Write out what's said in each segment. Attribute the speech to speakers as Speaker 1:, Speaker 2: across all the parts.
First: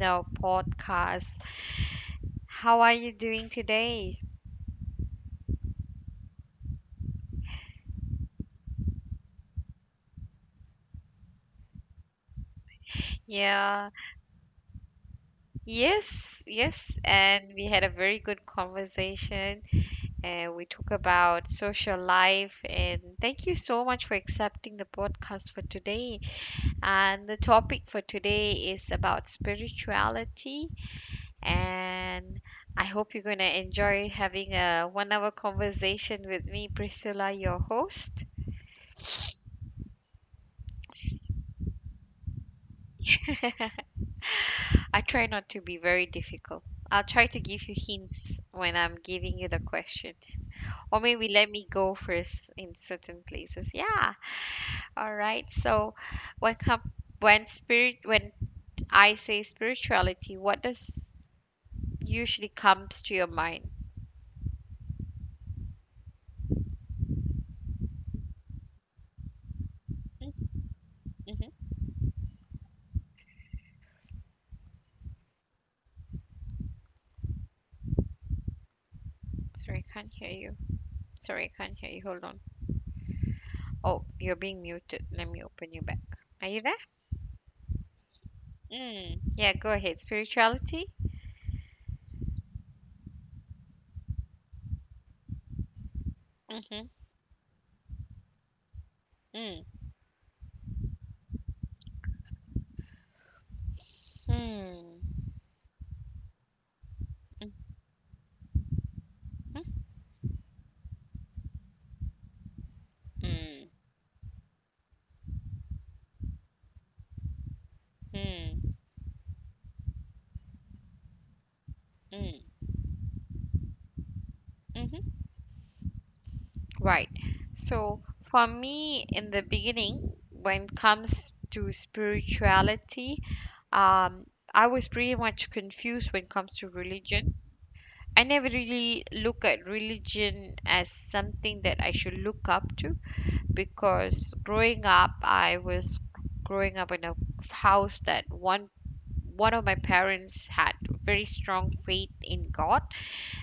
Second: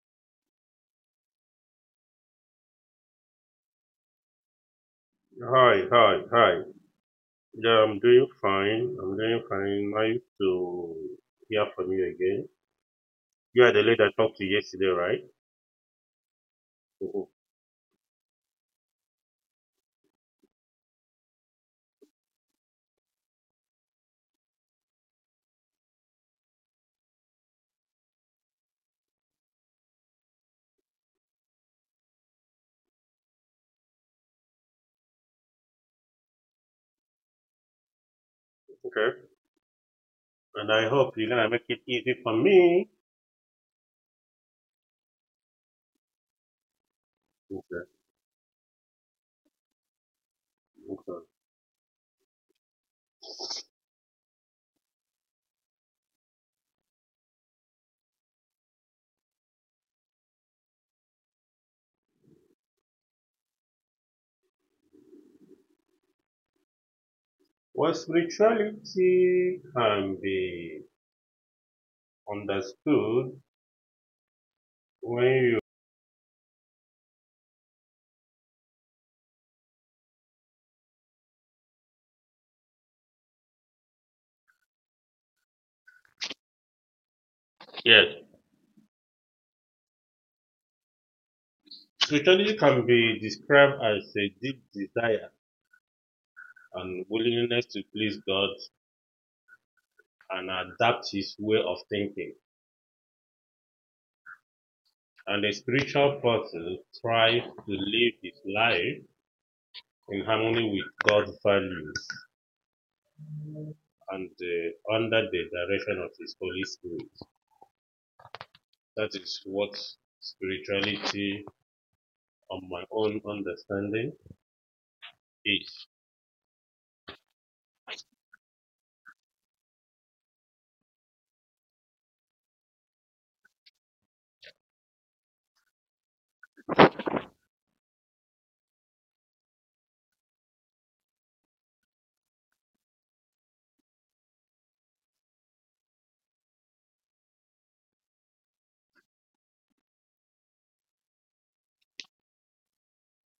Speaker 1: our podcast. How are you doing today?
Speaker 2: Hi, hi, hi. Yeah, I'm doing fine. I'm doing fine. Nice to hear from you again. You are the
Speaker 1: Yeah,
Speaker 2: lady I talked to yesterday, right?
Speaker 1: yes, yes.
Speaker 2: Mhm.
Speaker 1: And we had a very good conversation. And we talk about social life. And thank you so much for accepting the podcast for today. And the topic for today is about spirituality. And I hope you're going to enjoy having a 1 hour conversation with me, Priscilla, your host.
Speaker 2: Okay. And I hope you're gonna make it easy for me.
Speaker 1: I try not to be very difficult. I'll try to give you
Speaker 2: Okay.
Speaker 1: hints when I'm giving you the question. Or
Speaker 2: Okay.
Speaker 1: maybe let me go first in certain places. Yeah. All right. So when com- when I say spirituality, what does usually comes to your mind?
Speaker 2: Well, spirituality can be
Speaker 1: Mhm.
Speaker 2: understood when you
Speaker 1: Sorry, I can't hear you. Sorry, I can't hear you. Hold on. Oh, you're being muted. Let me open you back. Are you there?
Speaker 2: Yes.
Speaker 1: Mm. Yeah, go ahead. Spirituality?
Speaker 2: Spirituality can be described as a deep desire
Speaker 1: Mm-hmm.
Speaker 2: and willingness to please God
Speaker 1: Mm.
Speaker 2: and adapt his way of thinking.
Speaker 1: Hmm.
Speaker 2: And a spiritual person strives to live his life in harmony with God's values
Speaker 1: Mm.
Speaker 2: and under the direction of His Holy Spirit.
Speaker 1: Mm.
Speaker 2: That is what spirituality,
Speaker 1: Mm.
Speaker 2: on my own understanding,
Speaker 1: Mm-hmm.
Speaker 2: is.
Speaker 1: Right. So for me, in the beginning, when it comes to spirituality, um, I was pretty much confused when it comes to religion. I never really look at religion as something that I should look up to. Because growing up in a house that one of my parents had very strong faith in God,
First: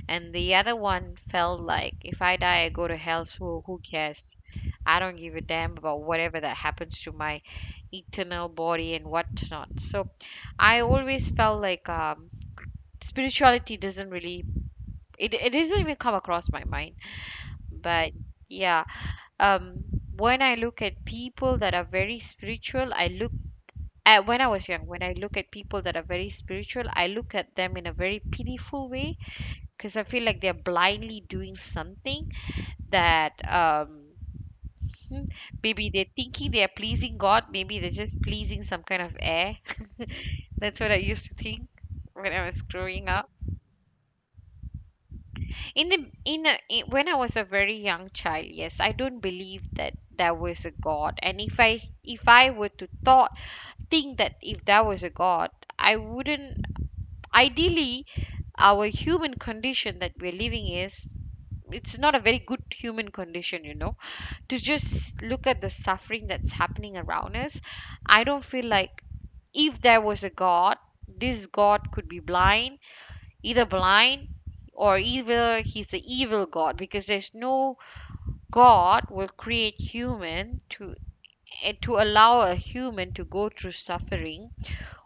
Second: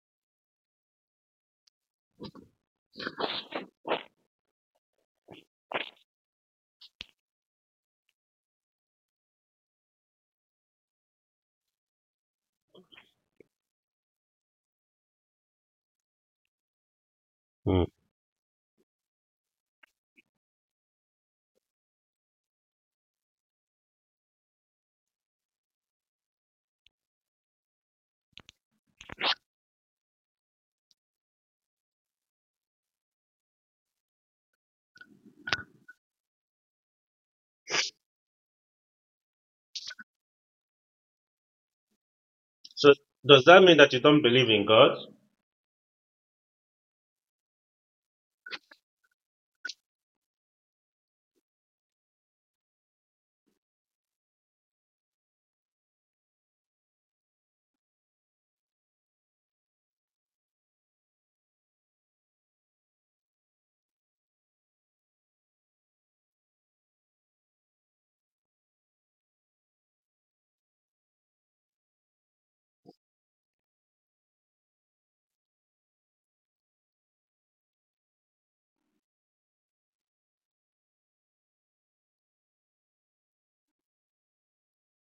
Speaker 1: and the other one felt like if I die, I go to hell, so who cares? I don't give a damn about whatever that happens to my eternal body and whatnot. So I always felt like spirituality doesn't really it doesn't even come across my mind.
Speaker 2: Hmm.
Speaker 1: But yeah, um when I look at people that are very spiritual, I look at when I was young, when I look at people that are very spiritual, I look at them in a very pitiful way because I feel like they're blindly doing something that hmm, maybe they're thinking they're pleasing God, maybe they're just pleasing some kind of air. That's what I used to think when I was
Speaker 2: So,
Speaker 1: growing up.
Speaker 2: does that mean that you don't believe in God?
Speaker 1: In the in, a, in When I was a very young child, yes, I don't believe that there was a God. And if I were to thought think that if there was a God, I wouldn't. Ideally, our human condition that we're living is it's not a very good human condition, you know, to just look at the suffering that's happening around us. I don't feel like if there was a God, this God could be blind, either blind or either he's the evil God, because there's no God will create human to to allow a human to go through suffering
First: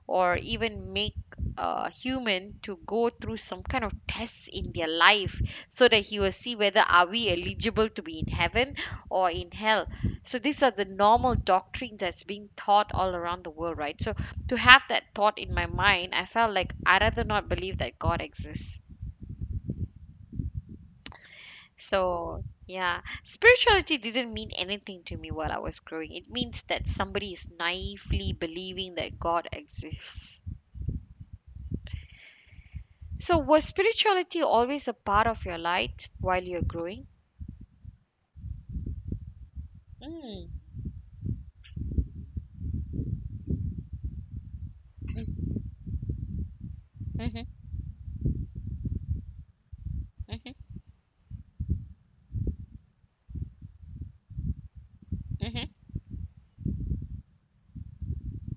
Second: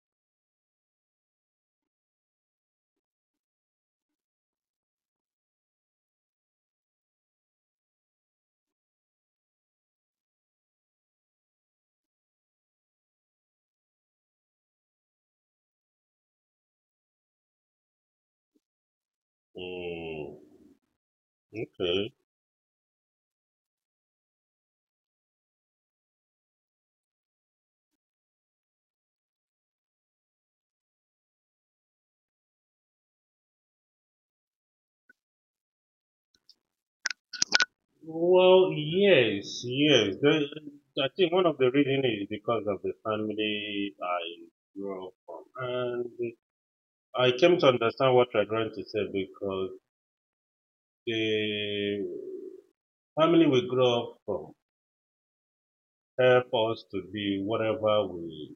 Speaker 1: or even make a human to go through some kind of tests in their life so that he will see whether are we eligible to be in heaven or in hell. So these are the normal doctrine that's being taught all around the world, right? So to have that thought in my mind, I felt like I rather not believe that God exists.
Speaker 2: Hmm. Okay.
Speaker 1: So yeah, spirituality didn't mean anything to me while I was growing. It means that somebody is naively believing that God exists. So, was spirituality always a part of your life while you're growing?
Speaker 2: Well, yes, yes.
Speaker 1: Mm.
Speaker 2: I think one of the reasons is because of the family I grew up from, and I
Speaker 1: Mhm,
Speaker 2: came to understand what you're trying to say because
Speaker 1: mhm,
Speaker 2: the family we grew up from
Speaker 1: mhm,
Speaker 2: help us to be whatever we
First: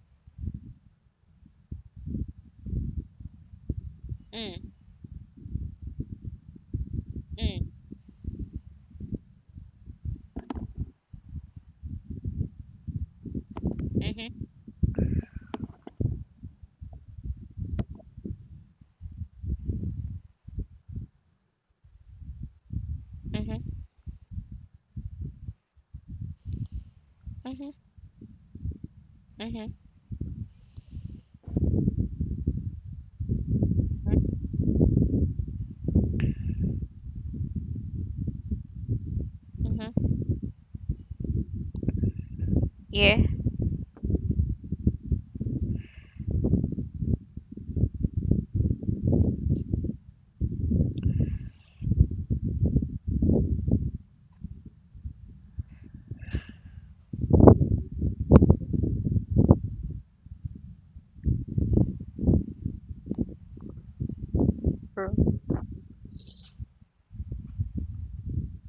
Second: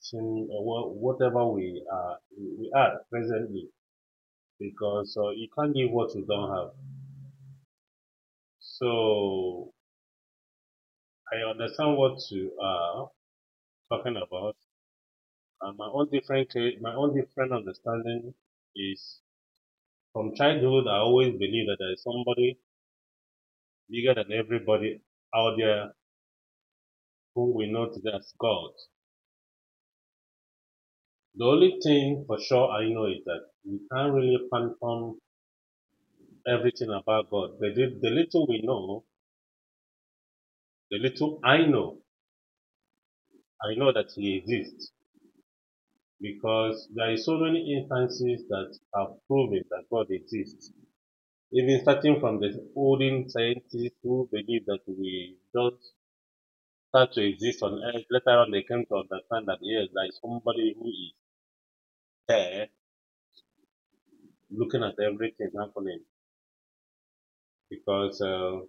Speaker 2: seem, whatever we are presently.
Speaker 1: mm,
Speaker 2: Because you can't give what you don't have.
Speaker 1: mm,
Speaker 2: So I understand what you are talking
Speaker 1: mhm,
Speaker 2: about. And my own different, my own different understanding is from childhood. I always believe that there is somebody
Speaker 1: mhm,
Speaker 2: bigger than everybody out there who
Speaker 1: mhm,
Speaker 2: we know today as God.
Speaker 1: mhm,
Speaker 2: The only thing for sure I know is that we can't really
Speaker 1: mhm,
Speaker 2: confirm everything about God, but the little we know,
Speaker 1: mhm.
Speaker 2: the little
Speaker 1: Yeah.
Speaker 2: I know that He exists because there are so many instances that have proven that God exists. Even starting from the olden scientists who believe that we don't start to exist on earth, later on they came to understand that yes, there is somebody who is there looking at
Speaker 1: True.
Speaker 2: everything happening because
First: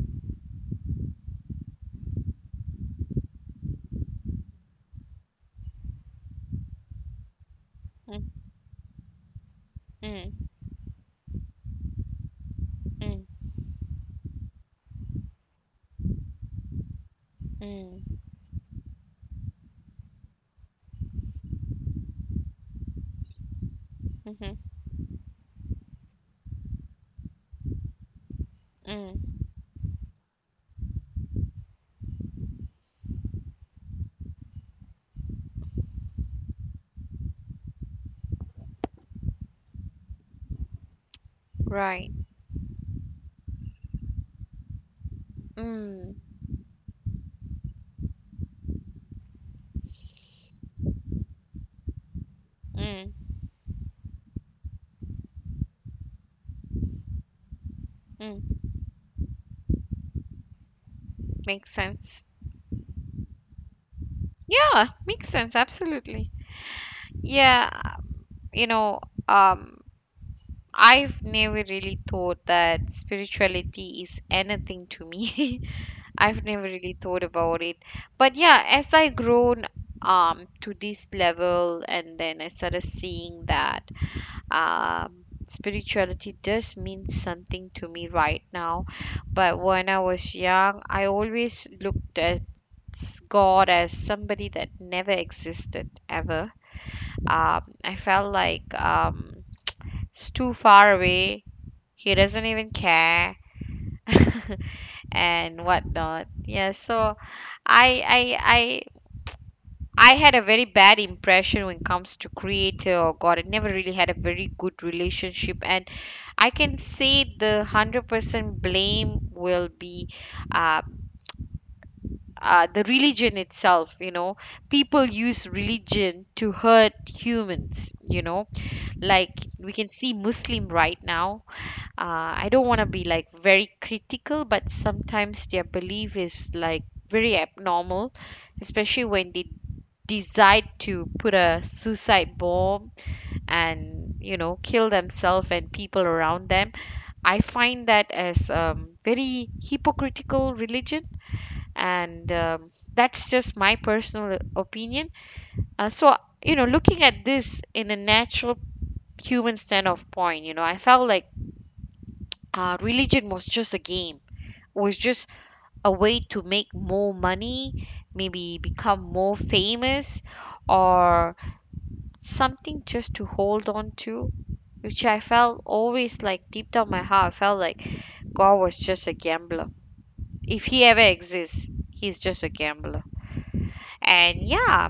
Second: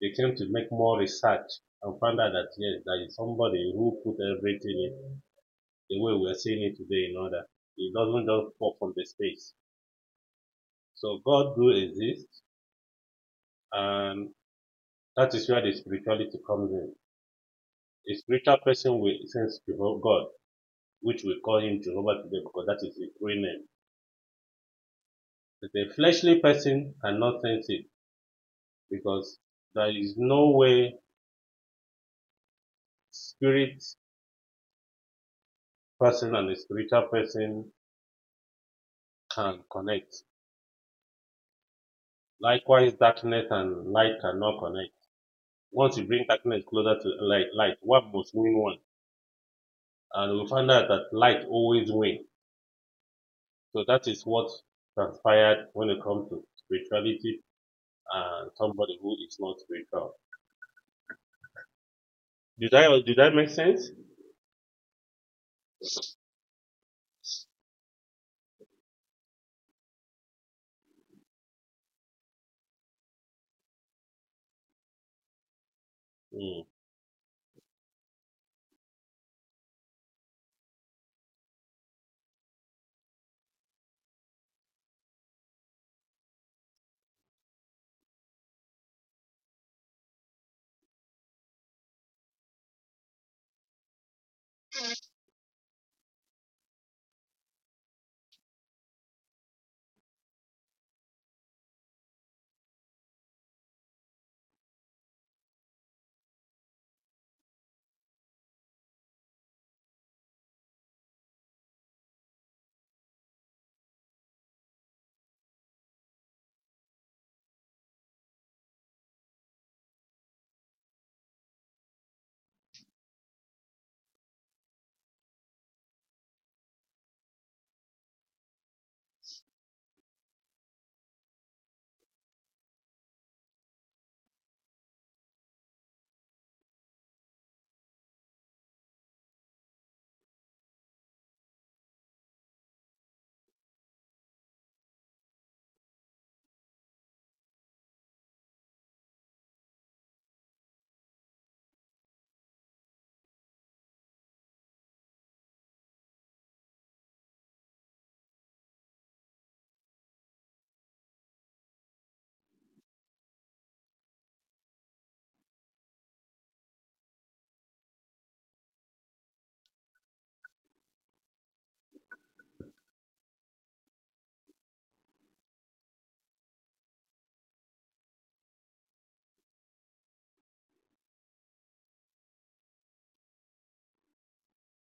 Speaker 2: they came to make more research and found out that yes, there is somebody who put everything in the way we are seeing it today in order. It
Speaker 1: Mm,
Speaker 2: doesn't just fall from the space.
Speaker 1: mm,
Speaker 2: So God do exist,
Speaker 1: mm,
Speaker 2: and that is where the spirituality comes in. A
Speaker 1: mm,
Speaker 2: spiritual person will sense God, which we call him Jehovah today because that is his real name.
Speaker 1: mhm,
Speaker 2: But a fleshly person cannot sense it because
Speaker 1: mm,
Speaker 2: there is no way spirit person and a spiritual person can connect.
Speaker 1: right.
Speaker 2: Likewise, darkness and light cannot connect. Once you
Speaker 1: Mm,
Speaker 2: bring darkness closer to light, light one must win one. And we find out that light always wins.
Speaker 1: mm,
Speaker 2: So that is what transpired when it comes to spirituality and
Speaker 1: mm.
Speaker 2: somebody who is not spiritual.
Speaker 1: Makes sense.
Speaker 2: Did that make sense?
Speaker 1: Yeah, makes sense. Absolutely. Yeah, you know, um, I've never really thought that spirituality is anything to me. I've never
Speaker 2: Mm.
Speaker 1: really thought about it. But yeah, as I grown to this level and then I started seeing that spirituality does mean something to me right now. But when I was young, I always looked at God as somebody that never existed ever. I felt like it's too far away. He doesn't even care. And whatnot. Yeah, so I I I I had a very bad impression when it comes to creator or God. I never really had a very good relationship, and I can say the 100% blame will be uh, the religion itself. You know, people use religion to hurt humans. You know, like we can see Muslim right now, I don't want to be like very critical, but sometimes their belief is like very abnormal, especially when they decide to put a suicide bomb and you know kill themselves and people around them. I find that as very hypocritical religion, and that's just my personal opinion. So you know, looking at this in a natural human standpoint, you know, I felt like religion was just a game was just a way to make more money, maybe become more famous, or something just to hold on to, which I felt always like deep down my heart, I felt like God was just a gambler. If he ever exists, he's just a gambler. And yeah,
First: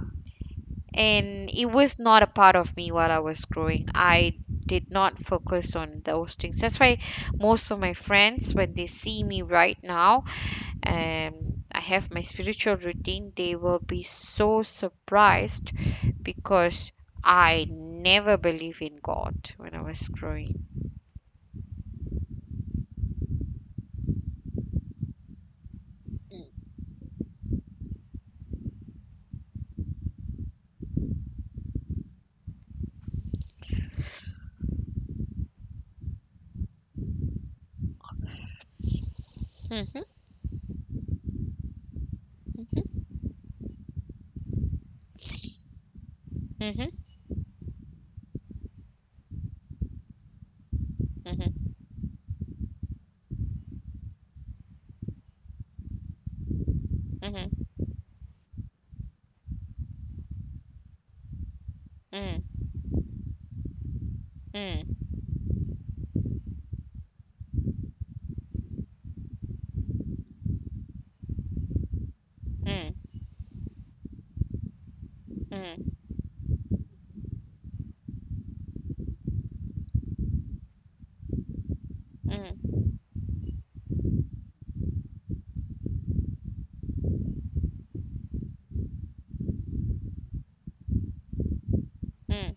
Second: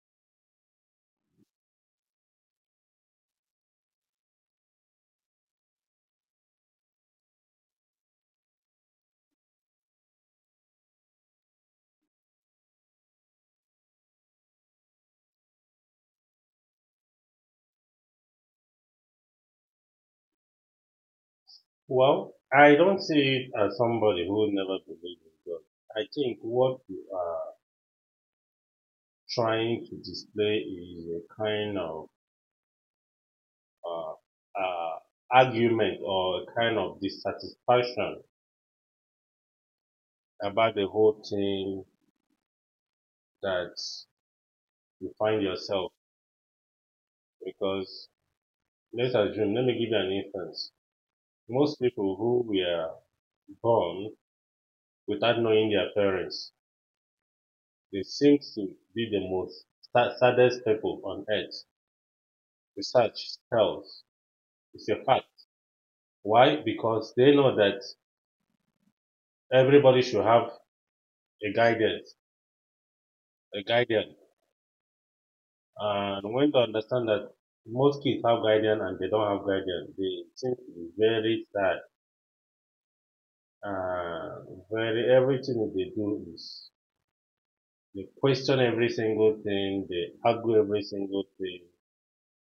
Speaker 1: and it was not a part of me while I was growing. I did not focus on those things. That's why most of my friends, when they see me right now, and I have my spiritual routine, they will be so surprised because I never believe in God when I was growing.
Speaker 2: Well, I don't see it as somebody who never believed in God. I think what you are trying to display is a kind of uh, uh, argument or a kind of dissatisfaction
Speaker 1: Mm-hmm,
Speaker 2: about the whole thing that you find yourself.
Speaker 1: mm-hmm,
Speaker 2: Because let's assume, let me give you an instance.
Speaker 1: mm-hmm, mm-hmm,
Speaker 2: Most people who were born without knowing their parents,
Speaker 1: mm-hmm,
Speaker 2: they seem to be the most saddest people on earth. Research tells it's
Speaker 1: mm.
Speaker 2: a fact. Why? Because they know that everybody should have a guidance,
Speaker 1: Mhm,
Speaker 2: a guidance.
Speaker 1: mhm,
Speaker 2: And when to understand that most kids have guardian and they don't have guardian, they seem to be very sad. Uh, very everything they do is they question every single thing, they argue every single thing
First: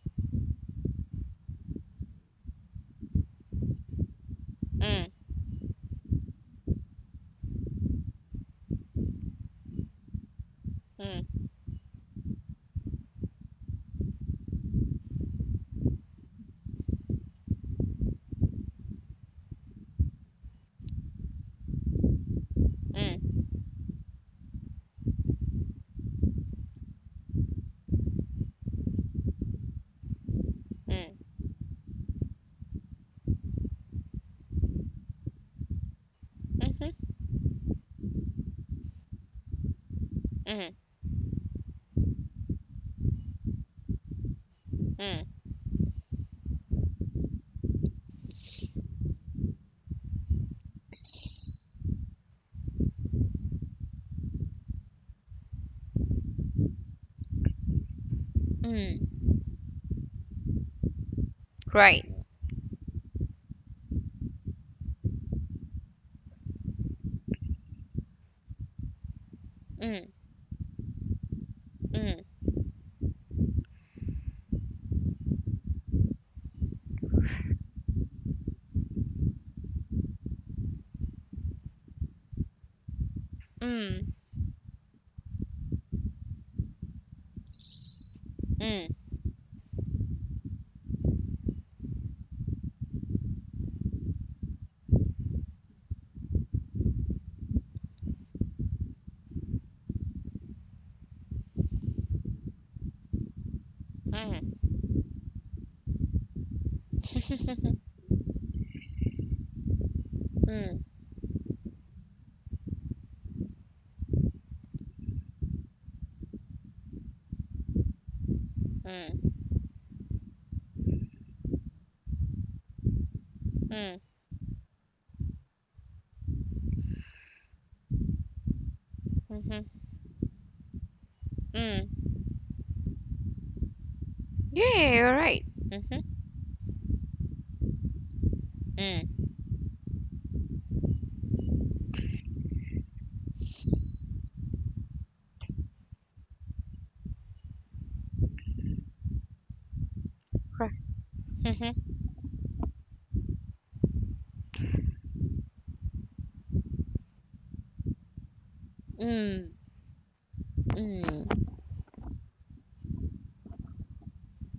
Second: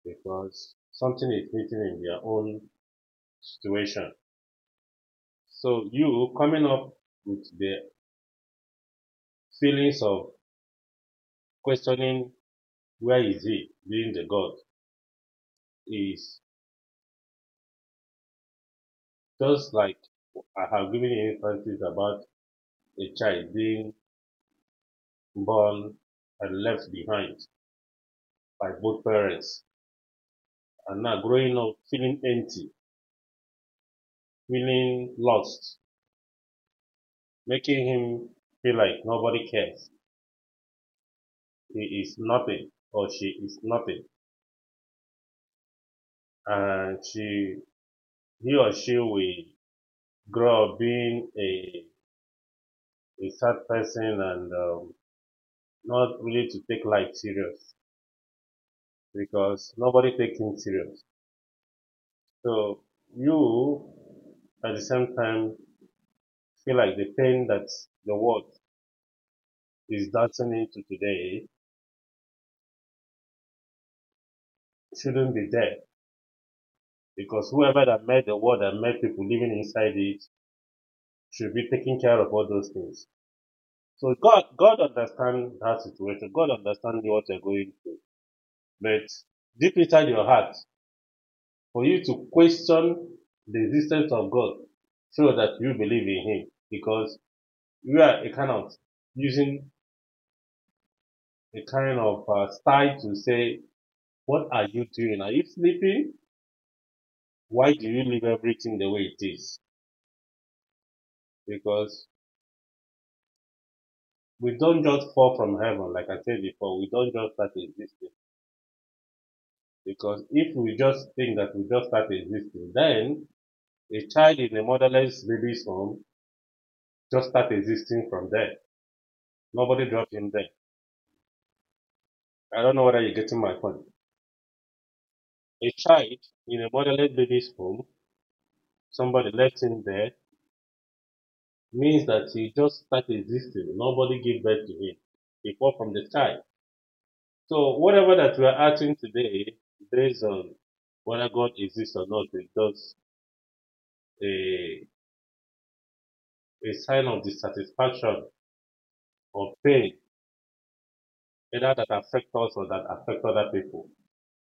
Speaker 2: because something is missing in their own situation.
Speaker 1: mhm, mhm, mhm, mm,
Speaker 2: So you coming up with the feelings of questioning where is he being the God is just like I have given you instances about
Speaker 1: mm, mm, mm, mm,
Speaker 2: a
Speaker 1: mm, mm, mm,
Speaker 2: child being born and left behind by both parents and
Speaker 1: mm,
Speaker 2: now growing up feeling empty, feeling lost, making him feel like nobody cares.
Speaker 1: mhm,
Speaker 2: He is nothing or she is nothing.
Speaker 1: mm,
Speaker 2: And she he or she will grow up being a sad person and not really to take life serious
Speaker 1: mm, mm.
Speaker 2: because nobody takes him serious.
Speaker 1: Right.
Speaker 2: So you at the same time feel like the pain that the world is
Speaker 1: Mm,
Speaker 2: dancing into today
Speaker 1: mm,
Speaker 2: shouldn't be there because whoever that made the world and made people living inside it should be taking care of all those things. So
Speaker 1: mm,
Speaker 2: God understands that situation. God understands what you're going through.
Speaker 1: mm,
Speaker 2: But deep inside your heart, for you to question the existence of God, show that you believe in Him because you are a kind of using a kind of style to say, what
Speaker 1: mm.
Speaker 2: are you doing? Are you sleeping? Why do you leave everything the way it is?
Speaker 1: Mm,
Speaker 2: Because we don't just fall from heaven, like I said before, we don't just start existing.
Speaker 1: mm,
Speaker 2: Because if we just think that we just start existing, then
Speaker 1: mm,
Speaker 2: a child in a motherless baby's home just start existing from there.
Speaker 1: mhm,
Speaker 2: Nobody dropped him there.
Speaker 1: mm.
Speaker 2: I don't know whether you're getting my point.
Speaker 1: Yeah, you're right.
Speaker 2: A
Speaker 1: Mm-hmm.
Speaker 2: child in a motherless baby's home,
Speaker 1: Mm.
Speaker 2: somebody left him there, means that he just start existing. Nobody give birth to him. He fall from the sky. So whatever that we are acting today, based on whether God
Speaker 1: Right.
Speaker 2: exists or not, it does a, a sign of dissatisfaction
Speaker 1: Mm,
Speaker 2: or pain,
Speaker 1: mm,
Speaker 2: either that affect us or that affect other people,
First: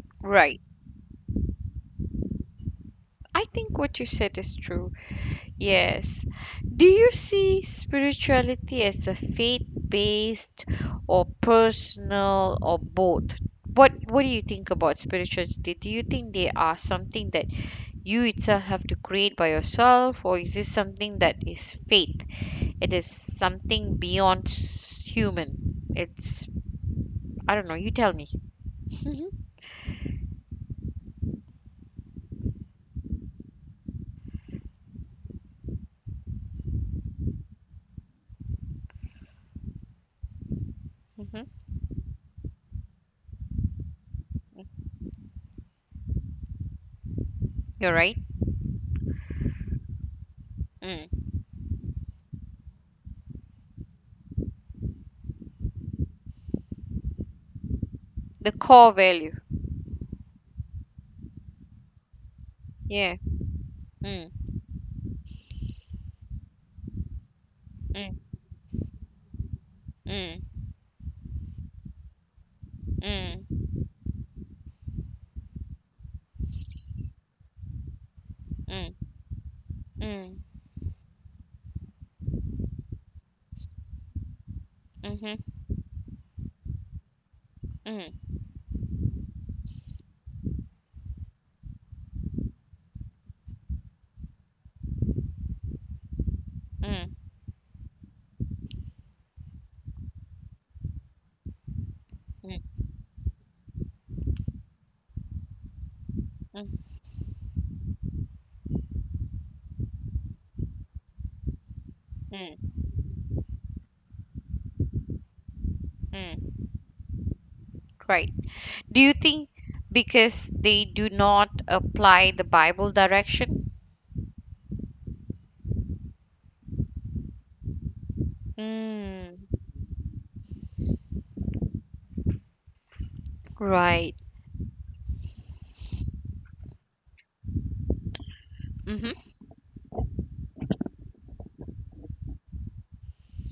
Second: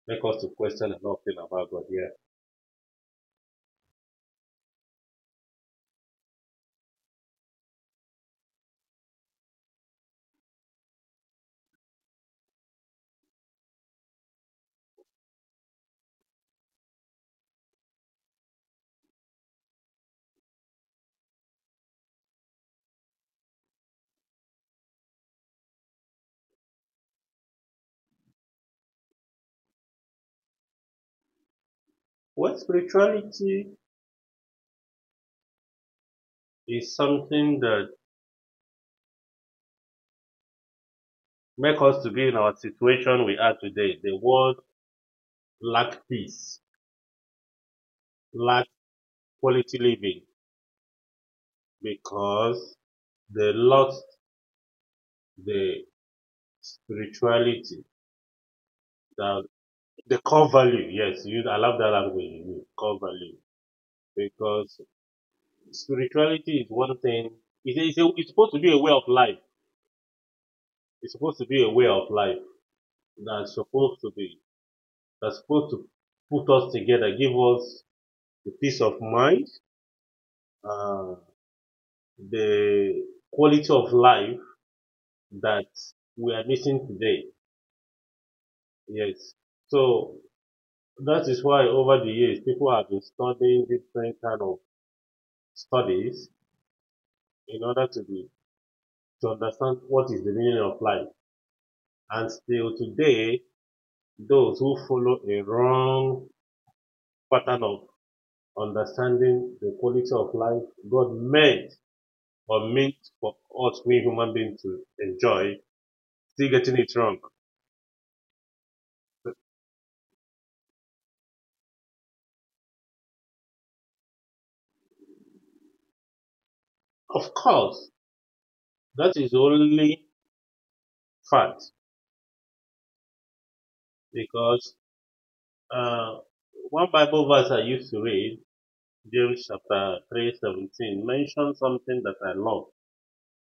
Speaker 2: make us to
Speaker 1: right.
Speaker 2: question a lot of things about God here.
Speaker 1: I think what you said is true. Yes. Do you see spirituality as a faith-based or personal or both? What do you think about spirituality? Do you think they are something that you itself have to create by yourself, or is this something that is faith? It is something beyond human. It's I don't know. You tell me.
Speaker 2: What spirituality is something that
Speaker 1: Hmm.
Speaker 2: make us to be in our situation we are today. The world lack peace,
Speaker 1: You're right.
Speaker 2: lack quality living
Speaker 1: Mm.
Speaker 2: because they lost the spirituality,
Speaker 1: The core value.
Speaker 2: the, the core value. Yes, you, I love that language, core
Speaker 1: Yeah.
Speaker 2: value.
Speaker 1: Mm,
Speaker 2: Because spirituality is one thing.
Speaker 1: mm,
Speaker 2: It's supposed to be a way of life.
Speaker 1: mm,
Speaker 2: It's supposed to be a way of life that's
Speaker 1: mm,
Speaker 2: supposed to be that's supposed to put us together, give us the peace
Speaker 1: mm,
Speaker 2: of mind,
Speaker 1: mm,
Speaker 2: uh, the quality of life
Speaker 1: mhm,
Speaker 2: that we are missing today.
Speaker 1: mm,
Speaker 2: Yes. So that is why over the years people have been studying different kind of studies
Speaker 1: mm,
Speaker 2: in order to understand what is the meaning of life. And
Speaker 1: mm,
Speaker 2: still today, those who follow a wrong
Speaker 1: mm,
Speaker 2: pattern of understanding the quality of life God meant or
Speaker 1: mm,
Speaker 2: meant for us, we human beings, to enjoy, still
Speaker 1: mm.
Speaker 2: getting it wrong.
Speaker 1: Right. Do you think because they do not apply the Bible direction?
Speaker 2: Of course, that is
Speaker 1: Mm,
Speaker 2: only fact
Speaker 1: right.
Speaker 2: because uh, one Bible verse I used to read,
Speaker 1: Mm-hmm.
Speaker 2: James chapter 3:17, mentions something that I love.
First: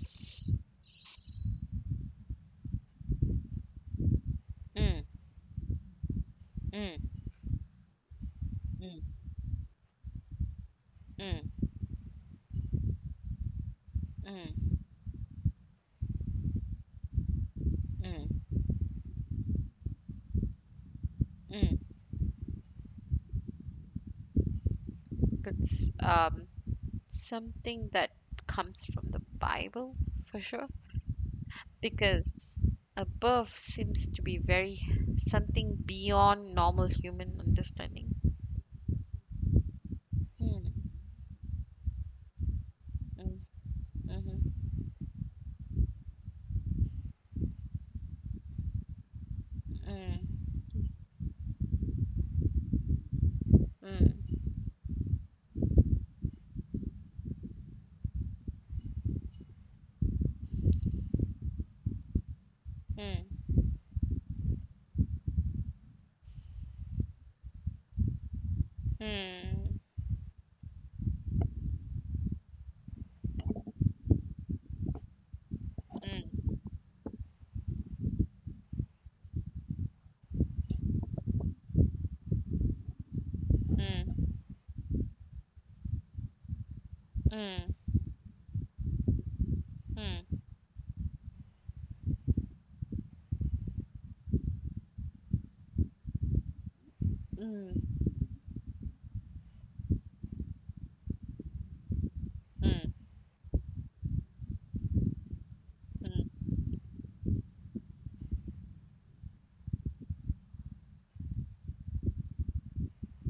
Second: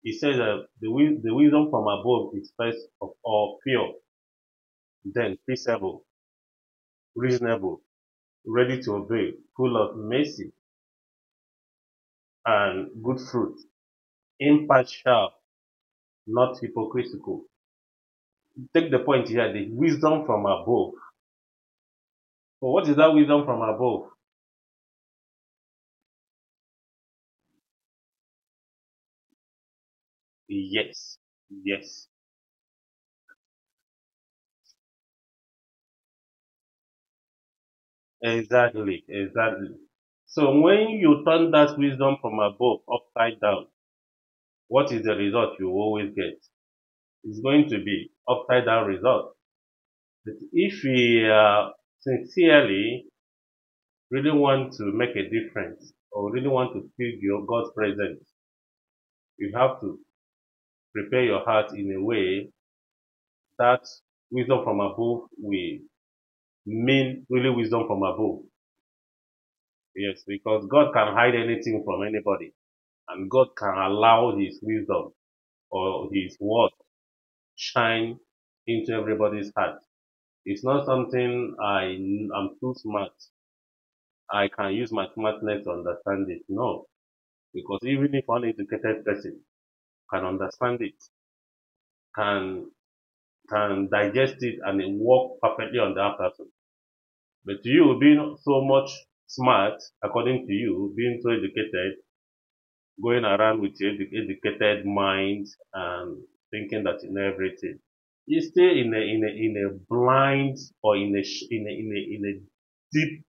Speaker 2: It says that the wisdom from above is first of all pure,
Speaker 1: Mm,
Speaker 2: then peaceable,
Speaker 1: mm,
Speaker 2: reasonable ready to
Speaker 1: mm,
Speaker 2: obey, full of mercy
Speaker 1: mm,
Speaker 2: and good fruit,
Speaker 1: mm,
Speaker 2: impartial, not hypocritical.
Speaker 1: mm,
Speaker 2: Take the point here, the wisdom from above.
Speaker 1: mm.
Speaker 2: So what is that wisdom from above?
Speaker 1: It's something that comes from the Bible for sure.
Speaker 2: Yes. Yes.
Speaker 1: Because above seems to be very something beyond normal human understanding.
Speaker 2: Exactly. Exactly. So
Speaker 1: Mm,
Speaker 2: when you turn that wisdom from above upside
Speaker 1: mm,
Speaker 2: down,
Speaker 1: mhm,
Speaker 2: what is the result you always get? It's going to be upside down result. But
Speaker 1: mm,
Speaker 2: if we sincerely really
Speaker 1: mm,
Speaker 2: want to make a difference or really want to feel your God's presence, you have to prepare your heart in a way
Speaker 1: mm,
Speaker 2: that wisdom from above will mean really wisdom from above.
Speaker 1: mm, mm,
Speaker 2: Yes, because God can hide anything from anybody, and God can allow His wisdom or His word shine into everybody's heart. It's not something I am too smart.
Speaker 1: mm, mm,
Speaker 2: I can use my smartness to understand it. No,
Speaker 1: mm,
Speaker 2: because even if uneducated person can understand it, can can digest it, and it work perfectly on that person. But
Speaker 1: mm,
Speaker 2: you being so much smart, according to you, being so educated,
Speaker 1: mm,
Speaker 2: going around with your educated mind and
Speaker 1: mm,
Speaker 2: thinking that you know everything, you stay in a blind or in a deep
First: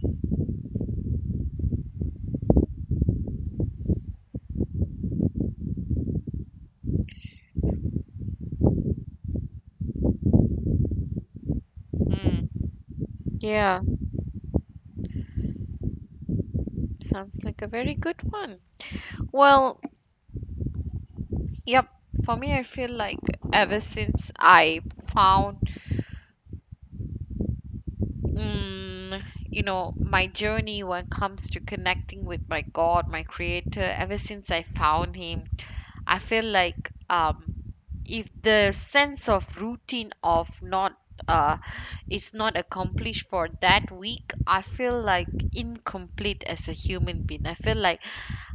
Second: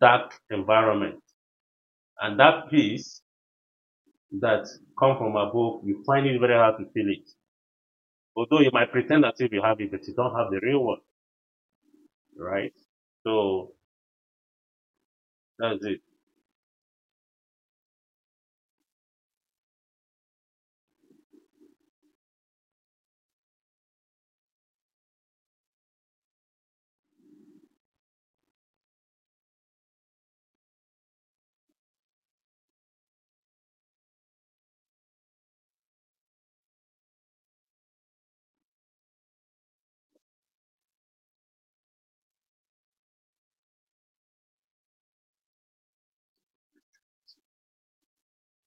Speaker 2: dark environment, and that peace that come from above, you find it very hard to feel it. Although you might pretend that if you have it, but you don't have the real one,
Speaker 1: mm.
Speaker 2: right? So
Speaker 1: Yeah,
Speaker 2: that's it.
Speaker 1: sounds like a very good one. Well, yep, for me, I feel like ever since I found, mm, you know, my journey when it comes to connecting with my God, my Creator, ever since I found Him, I feel like if the sense of routine of not uh, is not accomplished for that week, I feel like incomplete as a human being. I feel like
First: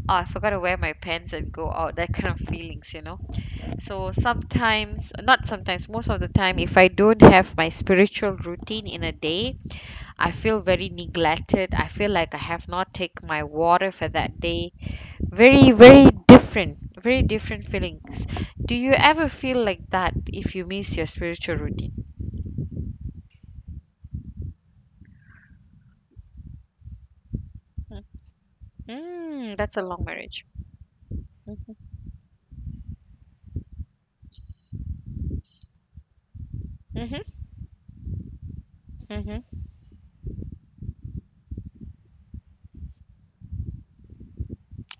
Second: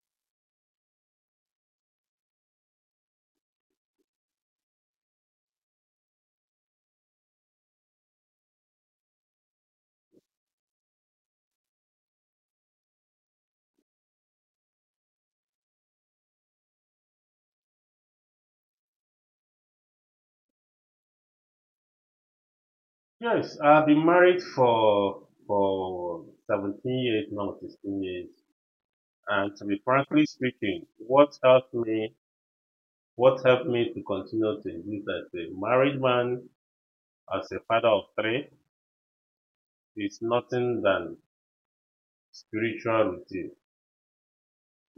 Speaker 1: oh, I forgot to wear my pants and go out. That kind of feelings, you know. So sometimes, not sometimes, most of the time, if I don't have my spiritual routine in a day, I feel very neglected. I feel like I have not taken my water for that day. Very, very different feelings. Do you ever feel like that if you miss your spiritual routine?
Speaker 2: Yes, I've been married for 17 years now, 16 years. And
Speaker 1: Mm,
Speaker 2: to be
Speaker 1: that's a long
Speaker 2: frankly
Speaker 1: marriage.
Speaker 2: speaking, what helped me to continue to exist as a married man,
Speaker 1: Mhm.
Speaker 2: as a father of three,
Speaker 1: Mhm.
Speaker 2: is nothing than spiritual routine.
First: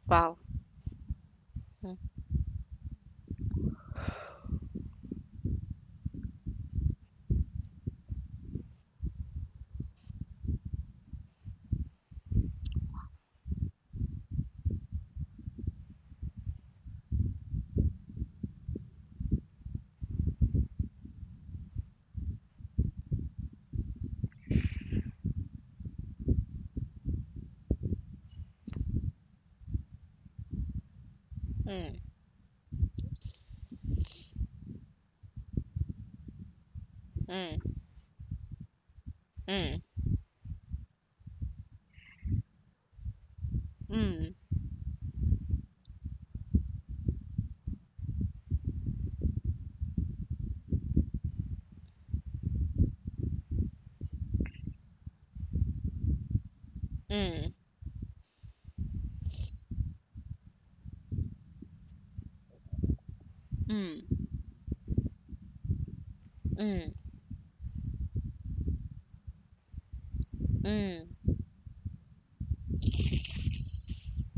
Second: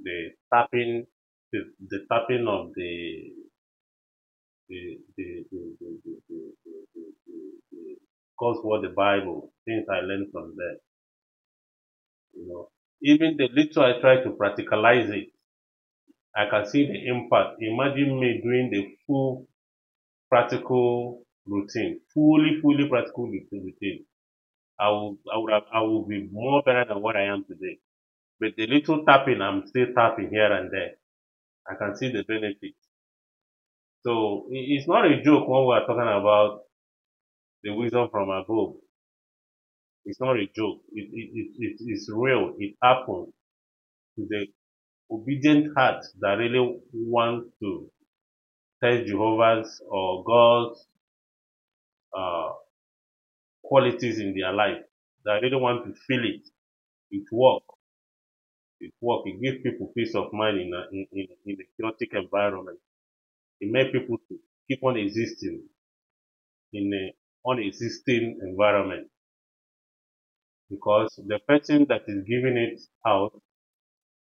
Speaker 2: The
Speaker 1: Wow.
Speaker 2: tapping, the,
Speaker 1: Mm.
Speaker 2: the tapping of the the the the the, the, the, the, the God's word, the Bible, things I learned from there, you know. Even the little I try to practicalize it I can see the impact. Imagine me doing the full practical routine, fully practical routine. I will, I would have, I will be more better than what I am today. But the little tapping, I'm still tapping here and there. I can
Speaker 1: Mm.
Speaker 2: see the benefit. So it's not a joke when we are talking about the wisdom from above.
Speaker 1: Mm.
Speaker 2: It's not a joke. It's real. It happens to
Speaker 1: Mm.
Speaker 2: the obedient heart that really wants to test Jehovah's or God's uh, qualities in their life that I really want to feel it. It
Speaker 1: Mm. Mm.
Speaker 2: work. It work. It gives people peace of mind in in a chaotic environment. It makes
Speaker 1: Mm.
Speaker 2: people to keep on existing in a unexisting environment
Speaker 1: Mm. Mm.
Speaker 2: because the person that is giving it out